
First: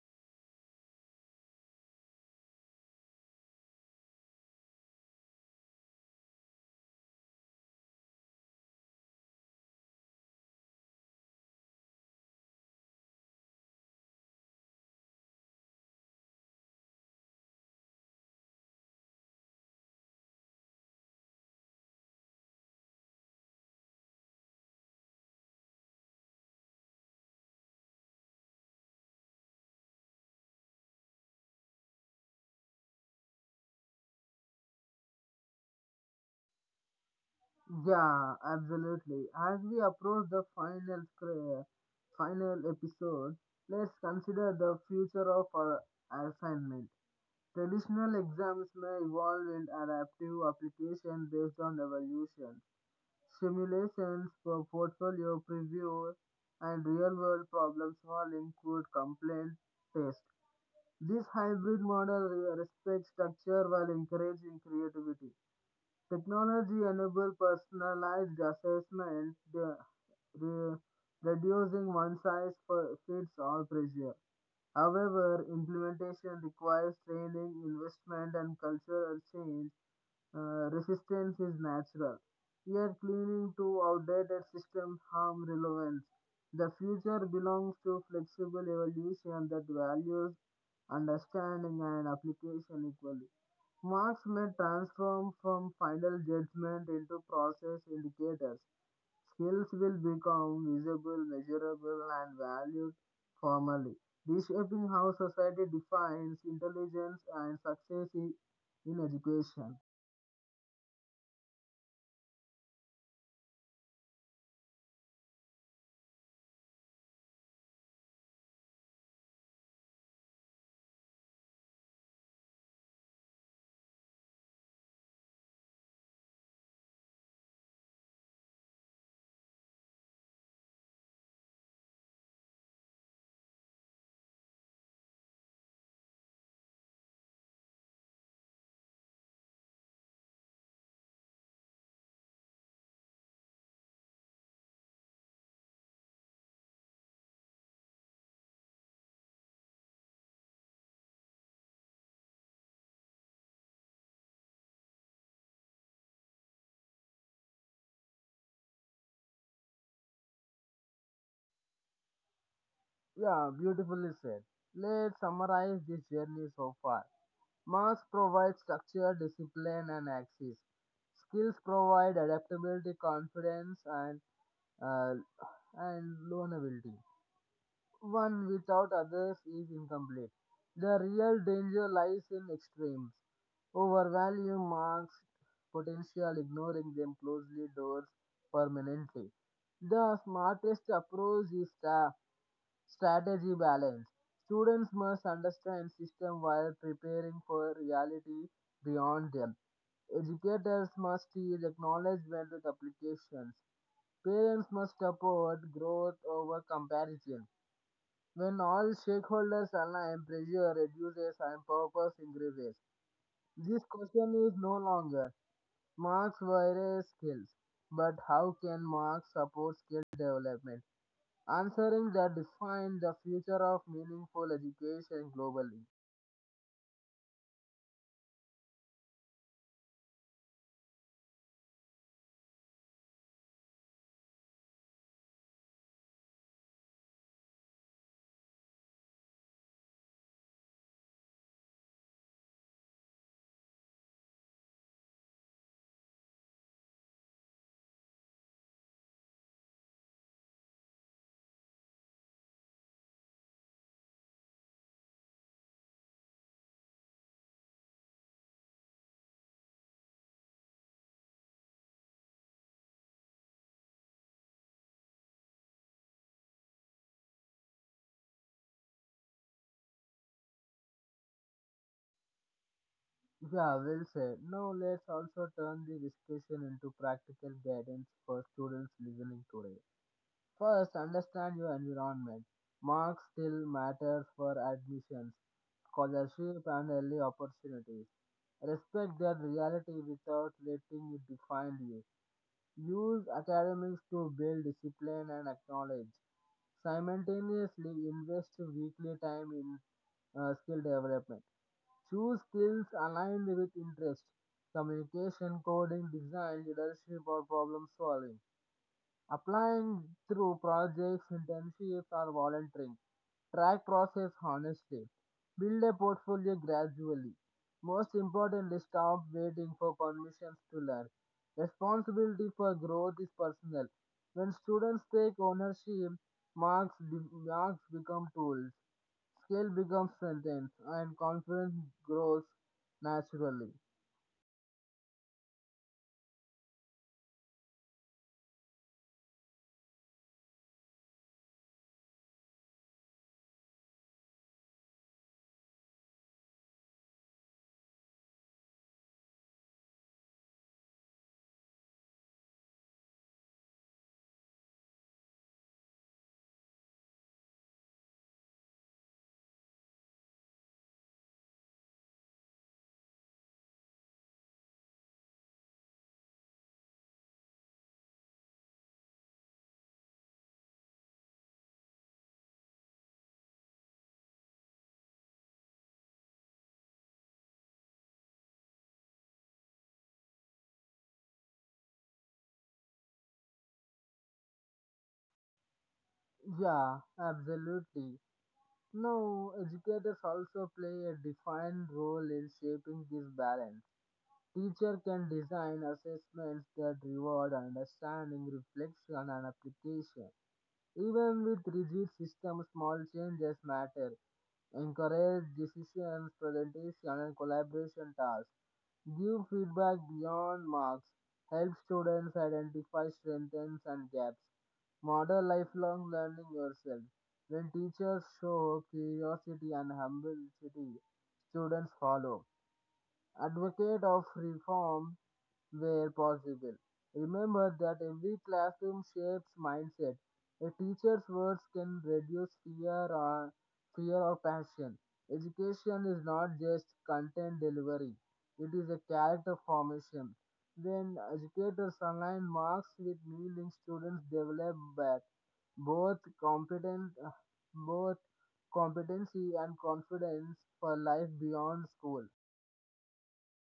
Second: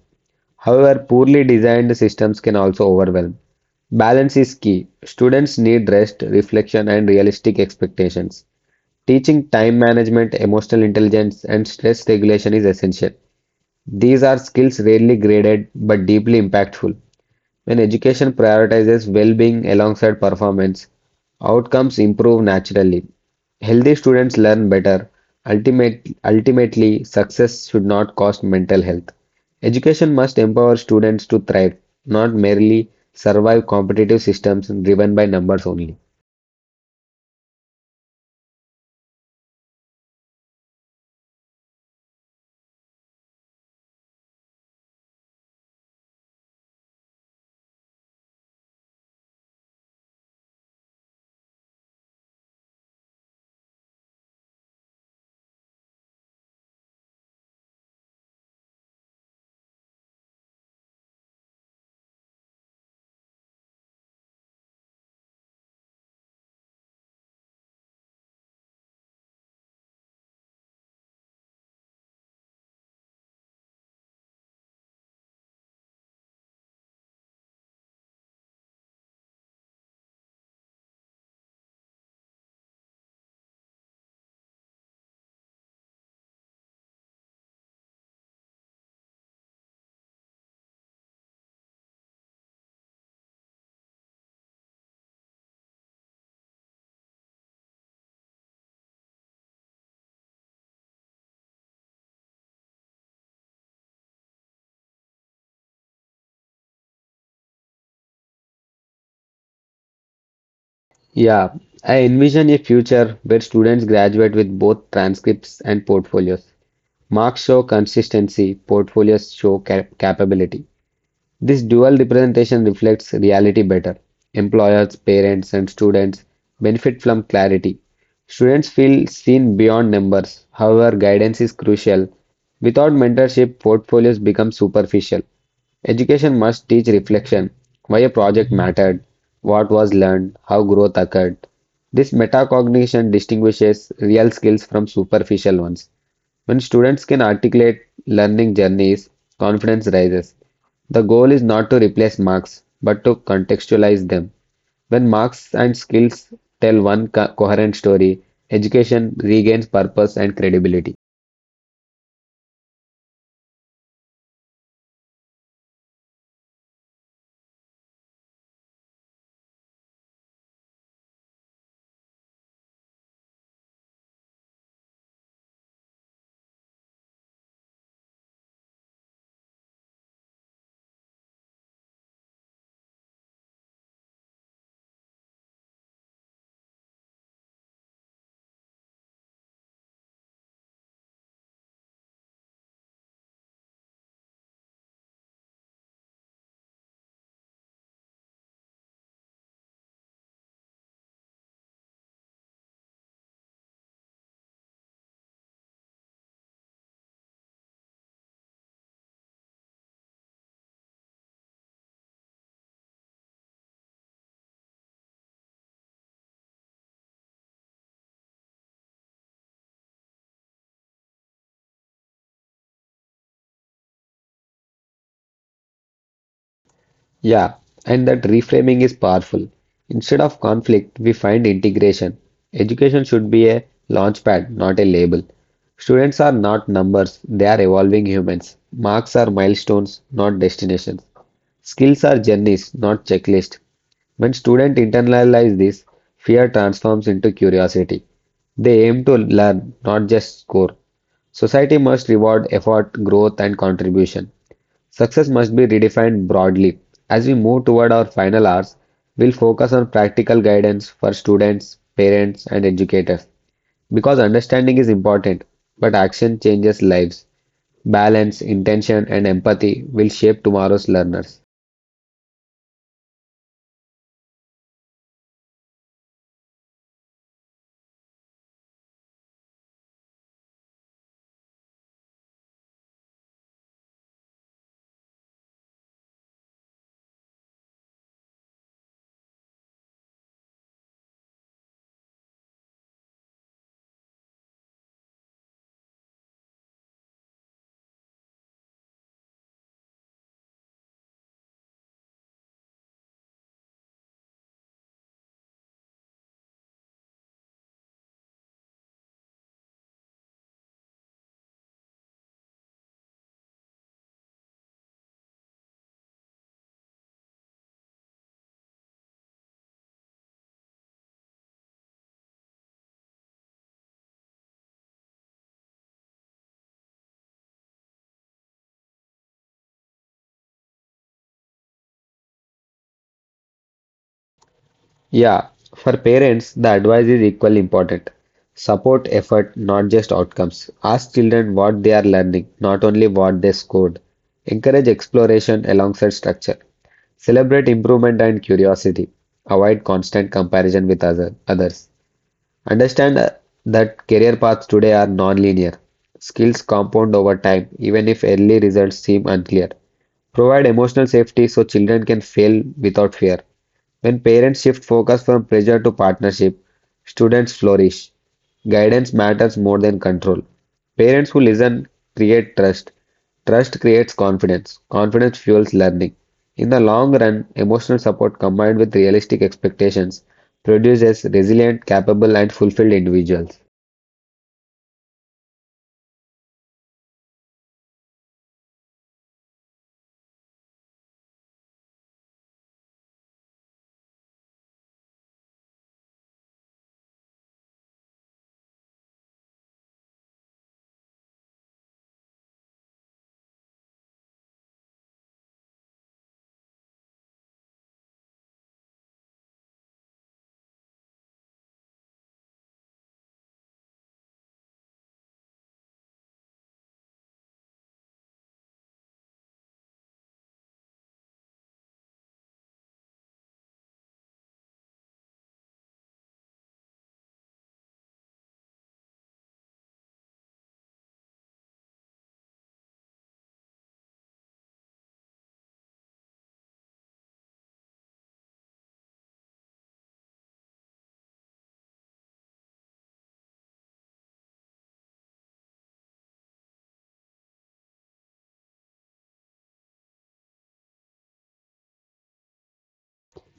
S2: However, poorly designed systems can also overwhelm. Balance is key. Students need rest, reflection, and realistic expectations. Teaching time management, emotional intelligence, and stress regulation is essential. These are skills rarely graded but deeply impactful. When education prioritizes well being alongside performance, outcomes improve naturally. Healthy students learn better. Ultimately, success should not cost mental health. Education must empower students to thrive, not merely survive competitive systems driven by numbers only.
S1: Yeah, absolutely. As we approach the final episode, let's consider the future of our assignment. Traditional exams may evolve in adaptive application based on evolution. Simulations for portfolio preview and real world problem solving could complement test. This hybrid model respects structure while encouraging creativity. Technology enables personalized assessment, re- reducing one size fits all pressure. However, implementation requires training, investment, and cultural change, resistance is natural. Yet clinging to outdated systems harm relevance. The future belongs to flexible evolution that values understanding and application equally. Marks may transform from final judgment into process indicators. Skills will become visible, measurable, and valued formally, reshaping how society defines intelligence and success in education.
S2: Yeah, I envision a future where students graduate with both transcripts and portfolios. Marks show consistency, portfolios show capability. This dual representation reflects reality better. Employers, parents, and students benefit from clarity. Students feel seen beyond numbers. However, guidance is crucial. Without mentorship, portfolios become superficial. Education must teach reflection: why a project mattered, what was learned, how growth occurred. This metacognition distinguishes real skills from superficial ones. When students can articulate learning journeys, confidence rises. The goal is not to replace marks, but to contextualize them. When marks and skills tell one coherent story, education regains purpose and credibility.
S1: Yeah, beautifully said. Let's summarize this journey so far. Marks provide structure, discipline, and axis. Skills provide adaptability, confidence, uh, and learnability. One without others is incomplete. The real danger lies in extremes. Overvaluing marks potential, ignoring them closely doors permanently. The smartest approach is strategy balance. Students must understand system while preparing for reality beyond them. Educators must teach acknowledgement with applications. Parents must support growth over comparison. When all stakeholders align, pressure reduces and purpose increases. This question is no longer marks versus skills, but how can marks support skill development? Answering that define the future of meaningful education globally.
S2: Yeah, and that reframing is powerful. Instead of conflict, we find integration. Education should be a launchpad, not a label. Students are not numbers, they are evolving humans. Marks are milestones, not destinations. Skills are journeys, not checklists. When students internalize this, fear transforms into curiosity. They aim to learn, not just score. Society must reward effort, growth, and contribution. Success must be redefined broadly. As we move toward our final hours, we'll focus on practical guidance for students, parents, and educators. Because understanding is important, but action changes lives. Balance, intention, and empathy will shape tomorrow's learners.
S1: Yeah, well said. Now let's also turn the discussion into practical guidance for students listening today. First, understand your environment. Marks still matters for admissions, scholarship, and early opportunities. Respect their reality without letting it define you. Use academics to build discipline and acknowledge. Simultaneously, invest weekly time in skill development. Choose skills aligned with interest, communication, coding, design, leadership, or problem solving. Applying through projects, internships, or volunteering. Track process honestly. Build a portfolio gradually. Most importantly, stop waiting for permissions to learn. Responsibility for growth is personal. When students take ownership, marks become tools, skill becomes strengthened, and confidence grows naturally.
S2: Yeah, for parents, the advice is equally important. Support effort, not just outcomes. Ask children what they are learning, not only what they scored. Encourage exploration alongside structure. Celebrate improvement and curiosity. Avoid constant comparison with others. Understand that career paths today are non-linear. Skills compound over time, even if early results seem unclear. Provide emotional safety so children can fail without fear. When parents shift focus from pressure to partnership, students flourish. Guidance matters more than control. Parents who listen create trust. Trust creates confidence. Confidence fuels learning. In the long run, emotional support combined with realistic expectations produces resilient, capable, and fulfilled individuals.
S1: Yeah, absolutely. Now, educators also play a defined role in shaping this balance. Teacher can design assessments that reward understanding, reflection, and application. Even with rigid systems, small changes matter. Encourage decisions, presentation, and collaboration tasks. Give feedback beyond marks. Help students identify strengths and gaps. Model lifelong learning yourself. When teachers show curiosity and humility, students follow. Advocate of reform where possible. Remember that every classroom shapes mindset. A teacher's words can reduce fear or fear or passion. Education is not just content delivery; it is a character formation. When educators align marks with meaning, students develop both competent, both competency and confidence for life beyond school.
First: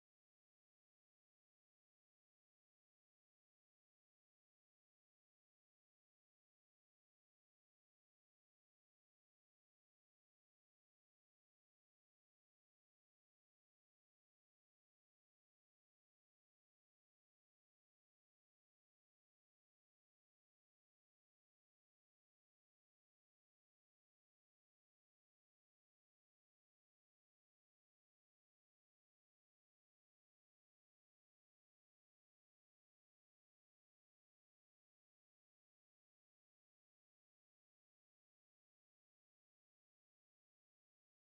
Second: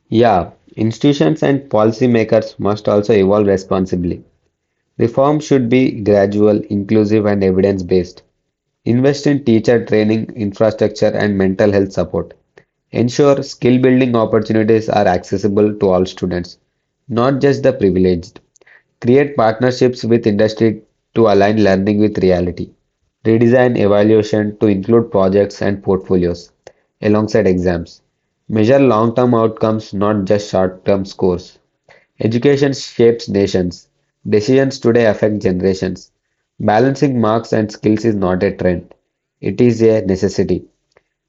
S2: Yeah, institutions and policymakers must also evolve responsibly. Reform should be gradual, inclusive, and evidence based. Invest in teacher training, infrastructure, and mental health support. Ensure skill building opportunities are accessible to all students, not just the privileged. Create partnerships with industry to align learning with reality. Redesign evaluation to include projects and portfolios alongside exams. Measure long term outcomes, not just short term scores. Education shapes nations. Decisions today affect generations. Balancing marks and skills is not a trend, it is a necessity.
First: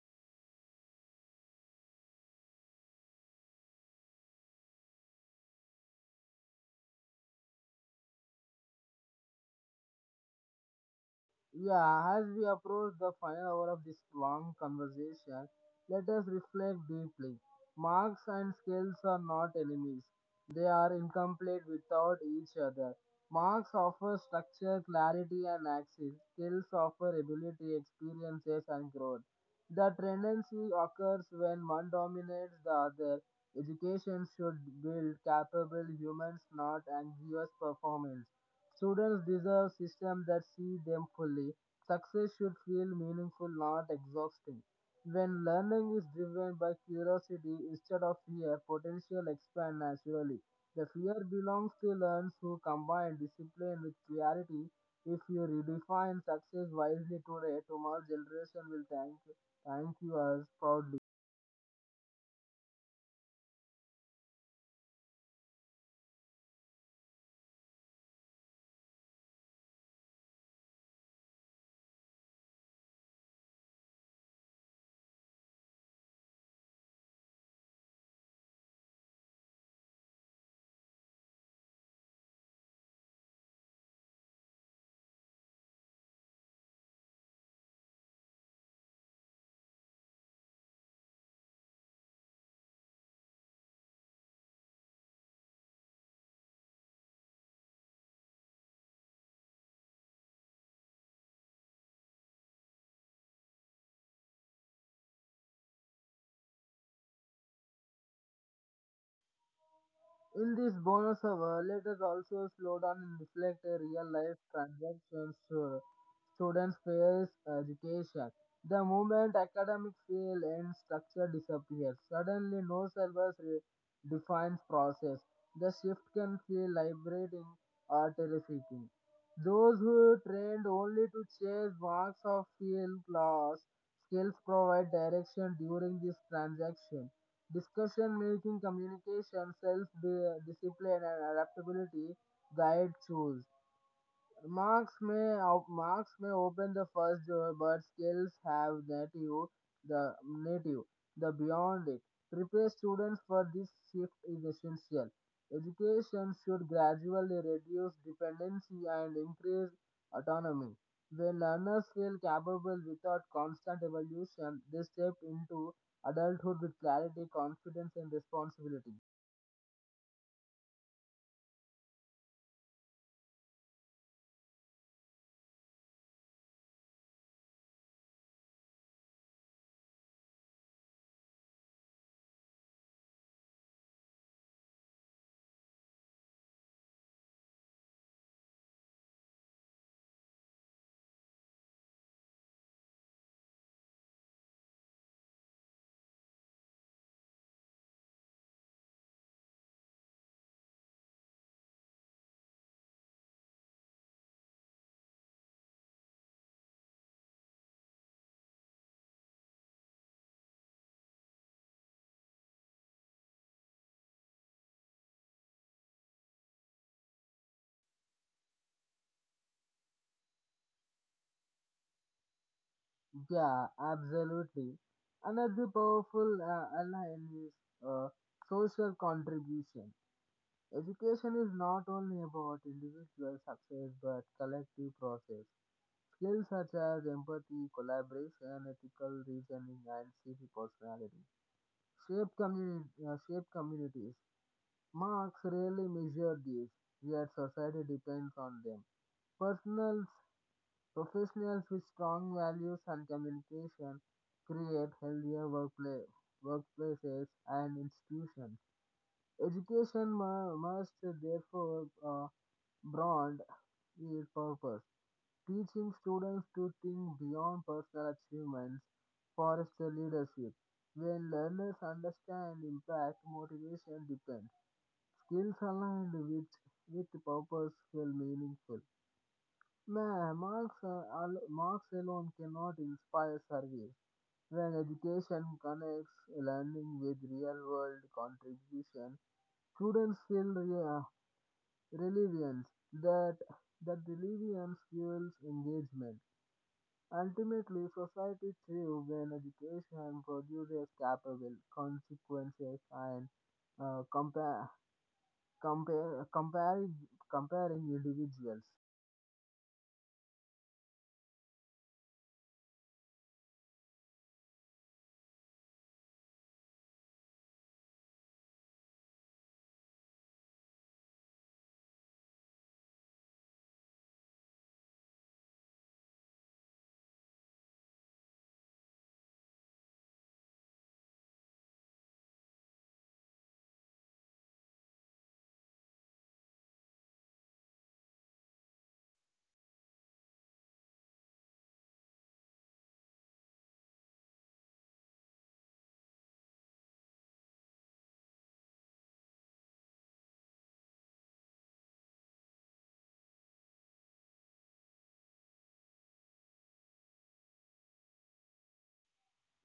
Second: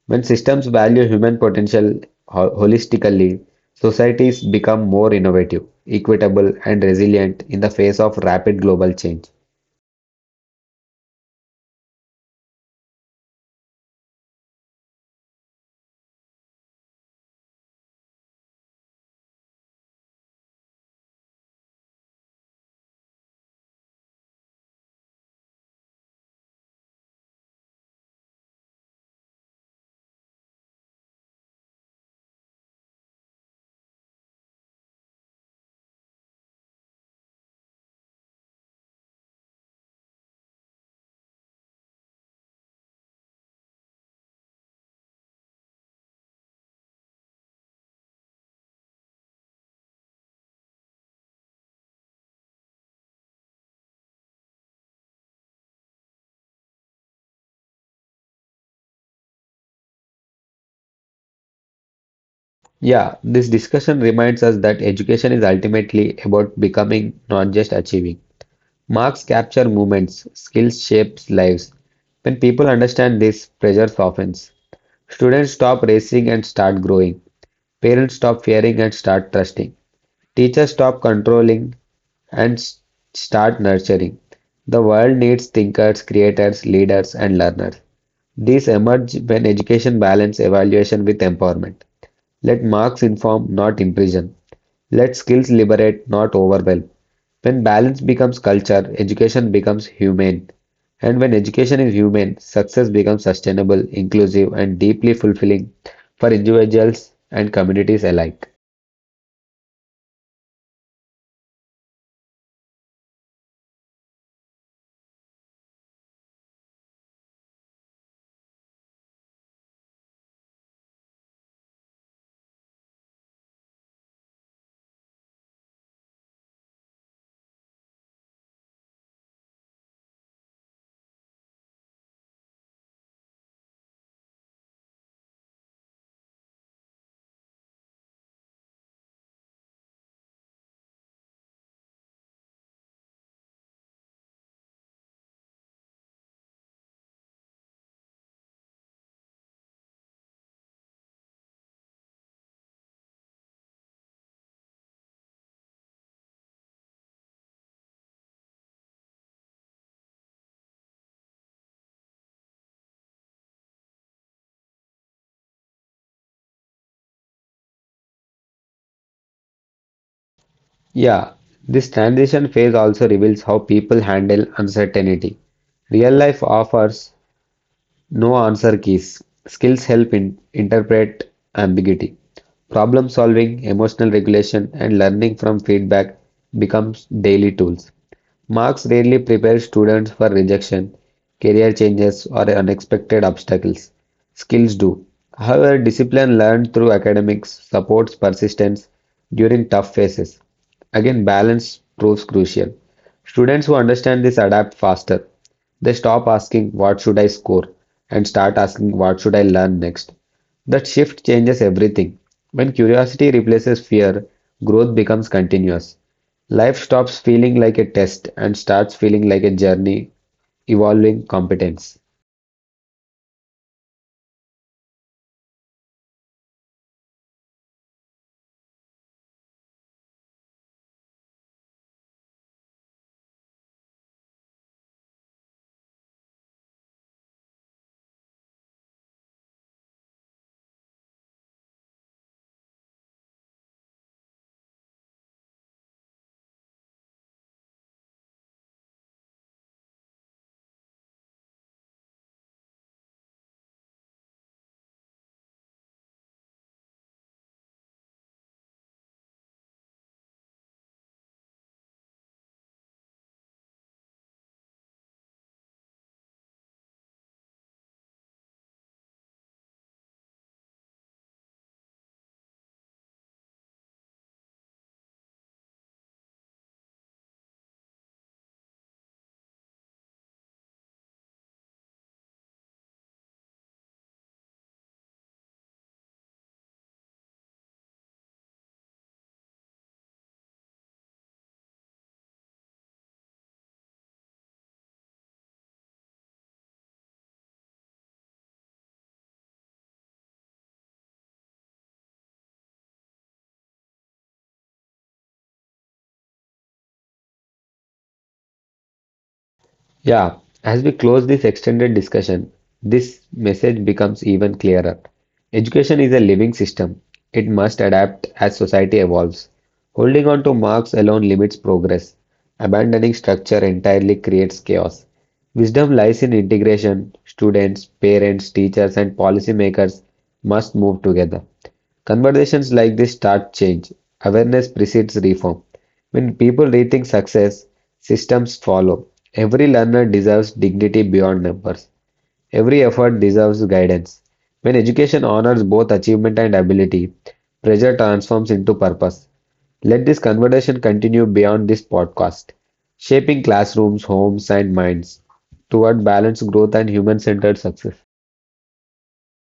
S2: When systems value human potential holistically, societies become more innovative, equitable, and resilient in the face of rapid global change.
S1: Yeah, as we approach the final hour of this long conversation, let us reflect deeply. Marks and skills are not enemies, they are incomplete without each other. Marks offer structure, clarity, and access. Skills offer ability, experiences, and growth. The tendency occurs when one dominates the other. Education should build capable humans, not anxious performance. Students deserve systems that see them fully. Success should feel meaningful, not exhausting. When learning is driven by curiosity instead of fear, potential expands naturally. The fear belongs to learners who combine discipline with clarity. If you redefine success wisely today, tomorrow's generation will thank you as proudly.
S2: Yeah, this discussion reminds us that education is ultimately about becoming, not just achieving. Marks capture movements, skills shapes lives. When people understand this, pressure softens. Students stop racing and start growing. Parents stop fearing and start trusting. Teachers stop controlling and start nurturing. The world needs thinkers, creators, leaders, and learners. These emerge when education balance evaluation with empowerment. Let marks inform, not imprison. Let skills liberate, not overwhelm. When balance becomes culture, education becomes humane. And when education is humane, success becomes sustainable, inclusive, and deeply fulfilling for individuals and communities alike.
S1: In this bonus hour, let us also slow down and reflect a real life transactions students face education. The moment academic fail and structure disappears, suddenly no syllabus defines process. The shift can feel liberating or terrifying. Those who trained only to chase marks of field class, skills provide direction during this transaction. Discussion making, communication, self discipline, and adaptability guide choose. Marks may open the first door, but skills have native the beyond it. Prepare students for this shift is essential. Education should gradually reduce dependency and increase autonomy. When learners feel capable without constant evolution, they step into adulthood with clarity, confidence, and responsibility.
S2: Yeah, this transition phase also reveals how people handle uncertainty. Real life offers no answer keys. Skills help in interpret ambiguity. Problem solving, emotional regulation, and learning from feedback becomes daily tools. Marks rarely prepare students for rejection, career changes, or unexpected obstacles. Skills do. However, discipline learned through academics supports persistence during tough phases. Again, balance proves crucial. Students who understand this adapt faster. They stop asking, "What should I score?" and start asking, "What should I learn next?" That shift changes everything. When curiosity replaces fear, growth becomes continuous. Life stops feeling like a test and starts feeling like a journey evolving competence.
S1: Yeah, absolutely. Another powerful ally is uh, social contribution. Education is not only about individual success but collective process. Skills such as empathy, collaboration, ethical reasoning, and civic personality shape communities. Marks rarely measure these, yet society depends on them. Personal professionals with strong values and communication create workplaces and institutions. Must therefore broaden its purpose, teaching students to think beyond personal achievements, fosters leadership. When learners understand impact, motivation depends. Skills aligned with purpose feel meaningful. Nah, marks alone cannot inspire service. When education connects learning with real world contribution, students feel relevance. That, that relevance fuels engagement. Ultimately, society thrives when education produces capable consequences and uh, compare, compare, comparing, comparing individuals.
S2: Yeah, as we close this extended discussion, this message becomes even clearer. Education is a living system. It must adapt as society evolves. Holding on to marks alone limits progress. Abandoning structure entirely creates chaos. Wisdom lies in integration. Students, parents, teachers, and policymakers must move together. Conversations like this start change. Awareness precedes reform. When people rethink success, systems follow. Every learner deserves dignity beyond numbers. Every effort deserves guidance. When education honors both achievement and ability, pressure transforms into purpose. Let this conversation continue beyond this podcast, shaping classrooms, homes, and minds toward balanced growth and human centered success.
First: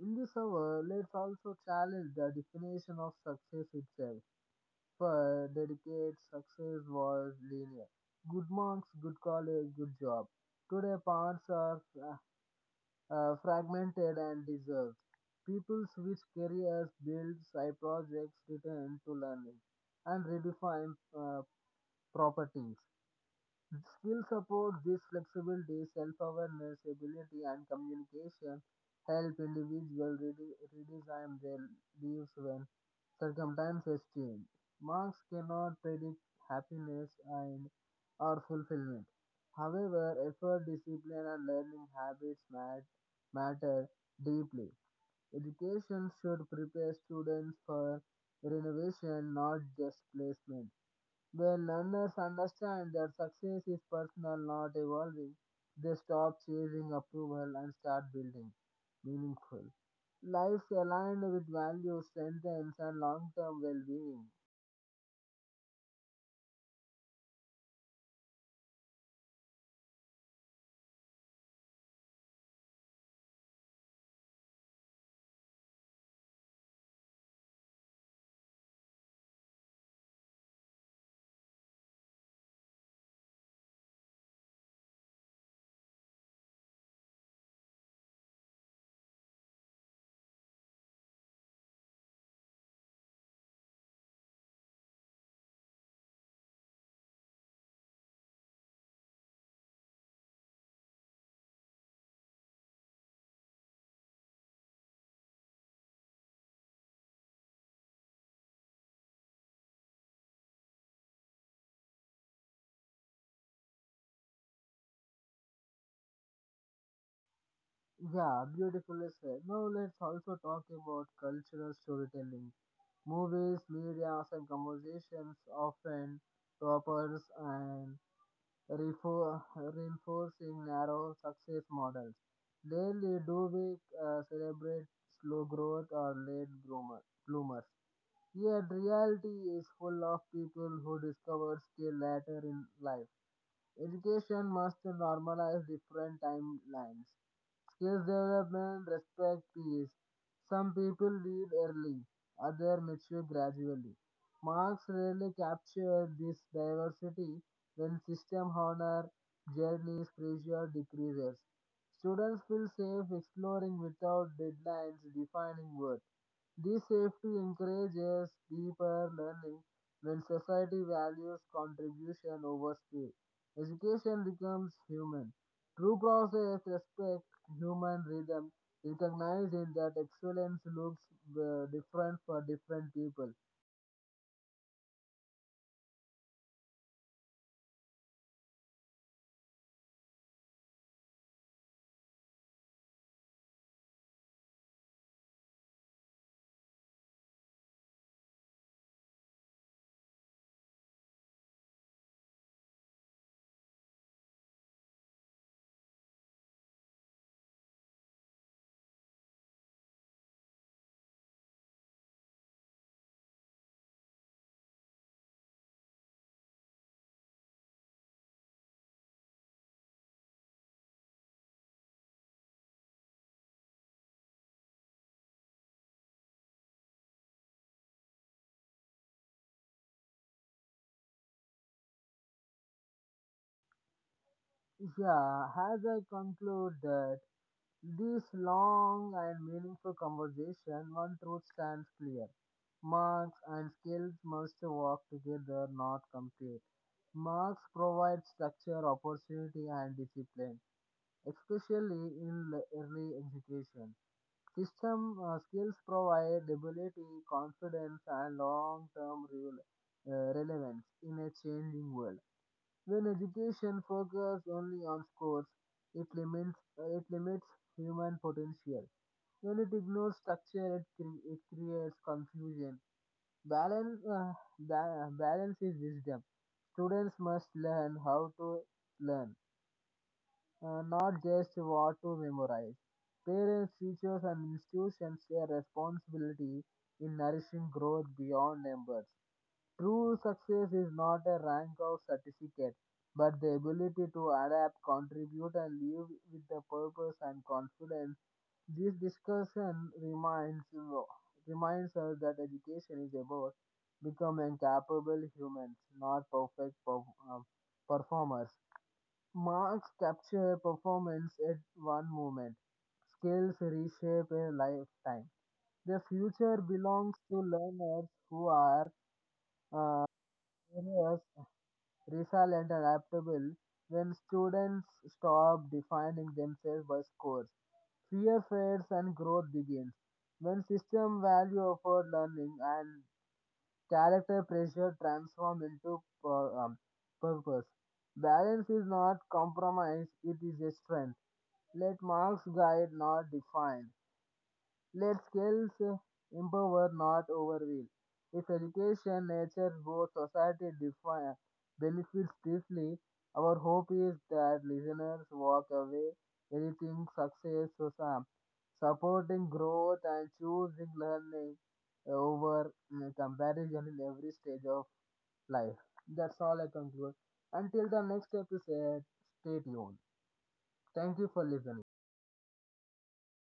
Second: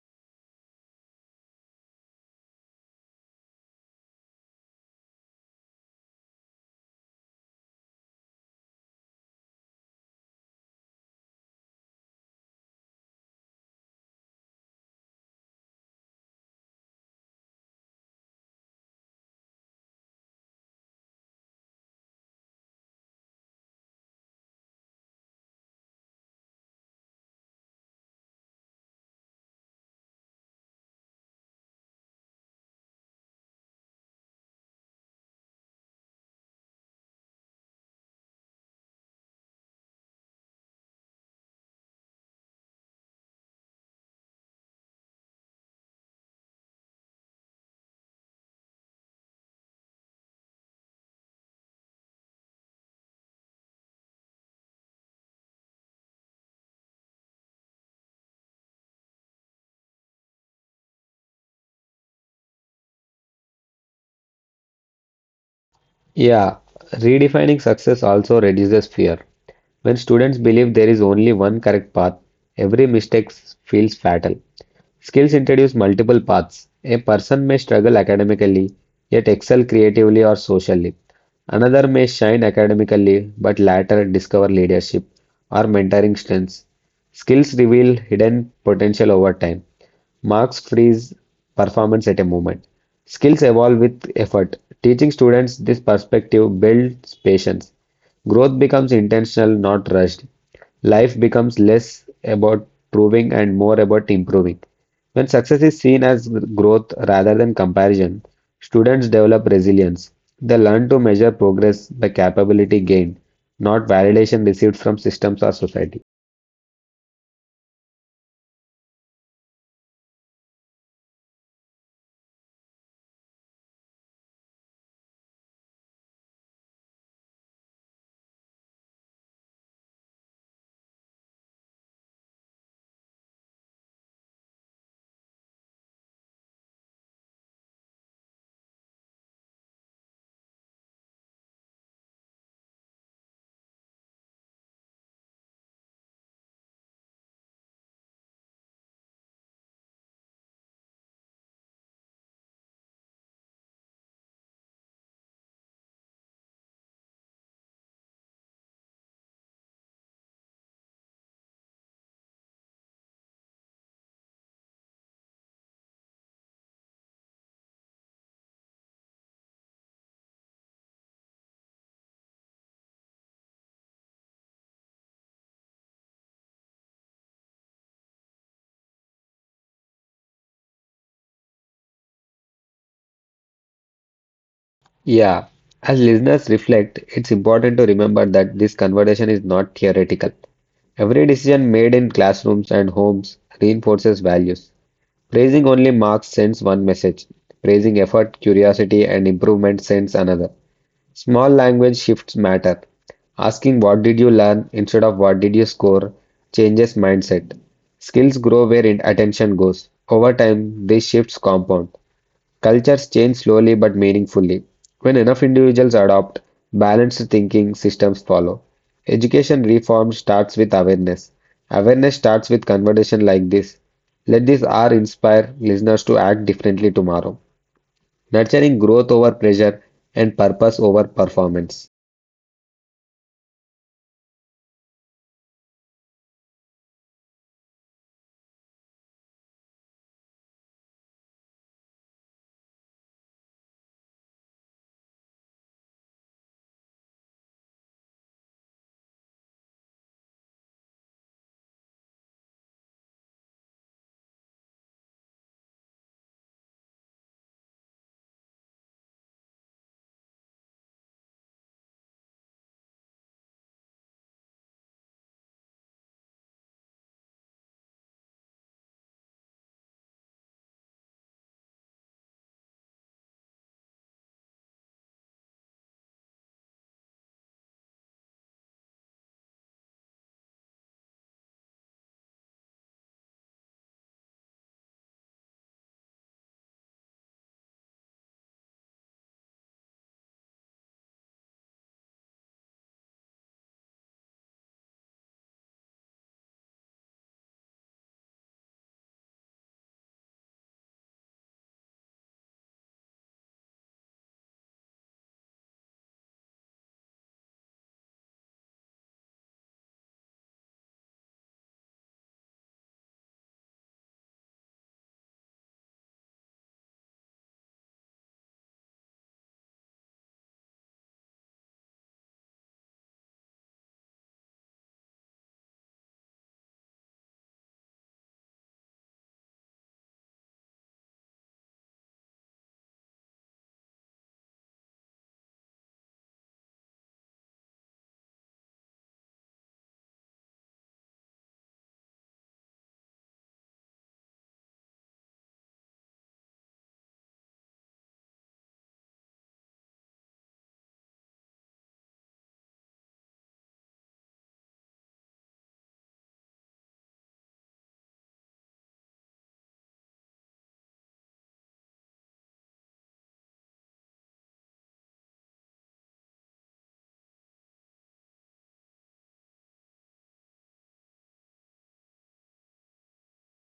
S1: In this hour, let's also challenge the definition of success itself. For dedicated success was linear. Good marks, good college, good job. Today, paths are fragmented and deserved. People switch careers, build side projects, return to learning, and redefine proper things. Skill support this flexibility, self-awareness, ability, and communication help individuals redesign their lives when circumstances change. Marks cannot predict happiness and or fulfillment. However, effort, discipline, and learning habits matter deeply. Education should prepare students for renovation, not just placement. When learners understand that success is personal, not evolving, they stop chasing approval and start building meaningful lives aligned with values, strengths, and long term well being.
S2: Yeah, redefining success also reduces fear. When students believe there is only one correct path, every mistake feels fatal. Skills introduce multiple paths. A person may struggle academically, yet excel creatively or socially. Another may shine academically, but later discover leadership or mentoring strengths. Skills reveal hidden potential over time. Marks freeze performance at a moment. Skills evolve with effort. Teaching students this perspective builds patience. Growth becomes intentional, not rushed. Life becomes less about proving and more about improving. When success is seen as growth rather than comparison, students develop resilience. They learn to measure progress by capability gained, not validation received from systems or society.
S1: Yeah, beautifully said. Now let's also talk about cultural storytelling. Movies, media, and conversations often toppers and reinforcing narrow success models. Rarely do we celebrate slow growth or bloomers. Yet reality is full of people who discover skill later in life. Education must normalize different timelines. Skills development respect peace. Some people leave early, others mature gradually. Marx rarely captured this diversity when system honor journeys pressure decreases. Students feel safe exploring without deadlines defining worth. This safety encourages deeper learning when society values contribution over speed. Education becomes human. True process respects human rhythm, recognizing that excellence looks different for different people.
S2: Yeah, as listeners reflect, it's important to remember that this conversation is not theoretical. Every decision made in classrooms and homes reinforces values. Praising only marks sends one message, praising effort, curiosity, and improvement sends another. Small language shifts matter. Asking what did you learn instead of what did you score changes mindset. Skills grow where attention goes. Over time, these shifts compound. Cultures change slowly but meaningfully. When enough individuals adopt balanced thinking, systems follow. Education reform starts with awareness. Awareness starts with conversation like this. Let this hour inspire listeners to act differently tomorrow, nurturing growth over pressure and purpose over performance.
S1: Yeah, as I conclude that this long and meaningful conversation, one truth stands clear. Marks and skills must work together, not compete. Marks provide structure, opportunity, and discipline, especially in early education. System skills provide ability, confidence, and long-term relevance in a changing world. When education focuses only on scores, it limits human potential. When it ignores structure, it creates confusion. Balance uh, Balance is wisdom. Students must learn how to learn, not just what to memorize. Parents, teachers, and institutions share responsibility in nourishing growth beyond numbers. True success is not a rank or certificate, but the ability to adapt, contribute, and live with the purpose and confidence. This discussion reminds us that education is about becoming capable humans, not um, performers. Marks capture performance at one moment. Skills reshape a lifetime. The future belongs to learners who are curious, resilient, and adaptable. When students stop defining themselves by scores, fear fades and growth begins. When system value offered learning and character pressure transform into purpose. Balance is not compromise, it is a strength. Let marks guide, not define. Let skills empower, not overwhelm. If education, nature, both society define benefits deeply, our hope is that listeners walk away anything success to some, supporting growth and choosing learning over comparison in every stage of life. That's all I conclude. Until the next episode, stay tuned. Thank you for listening.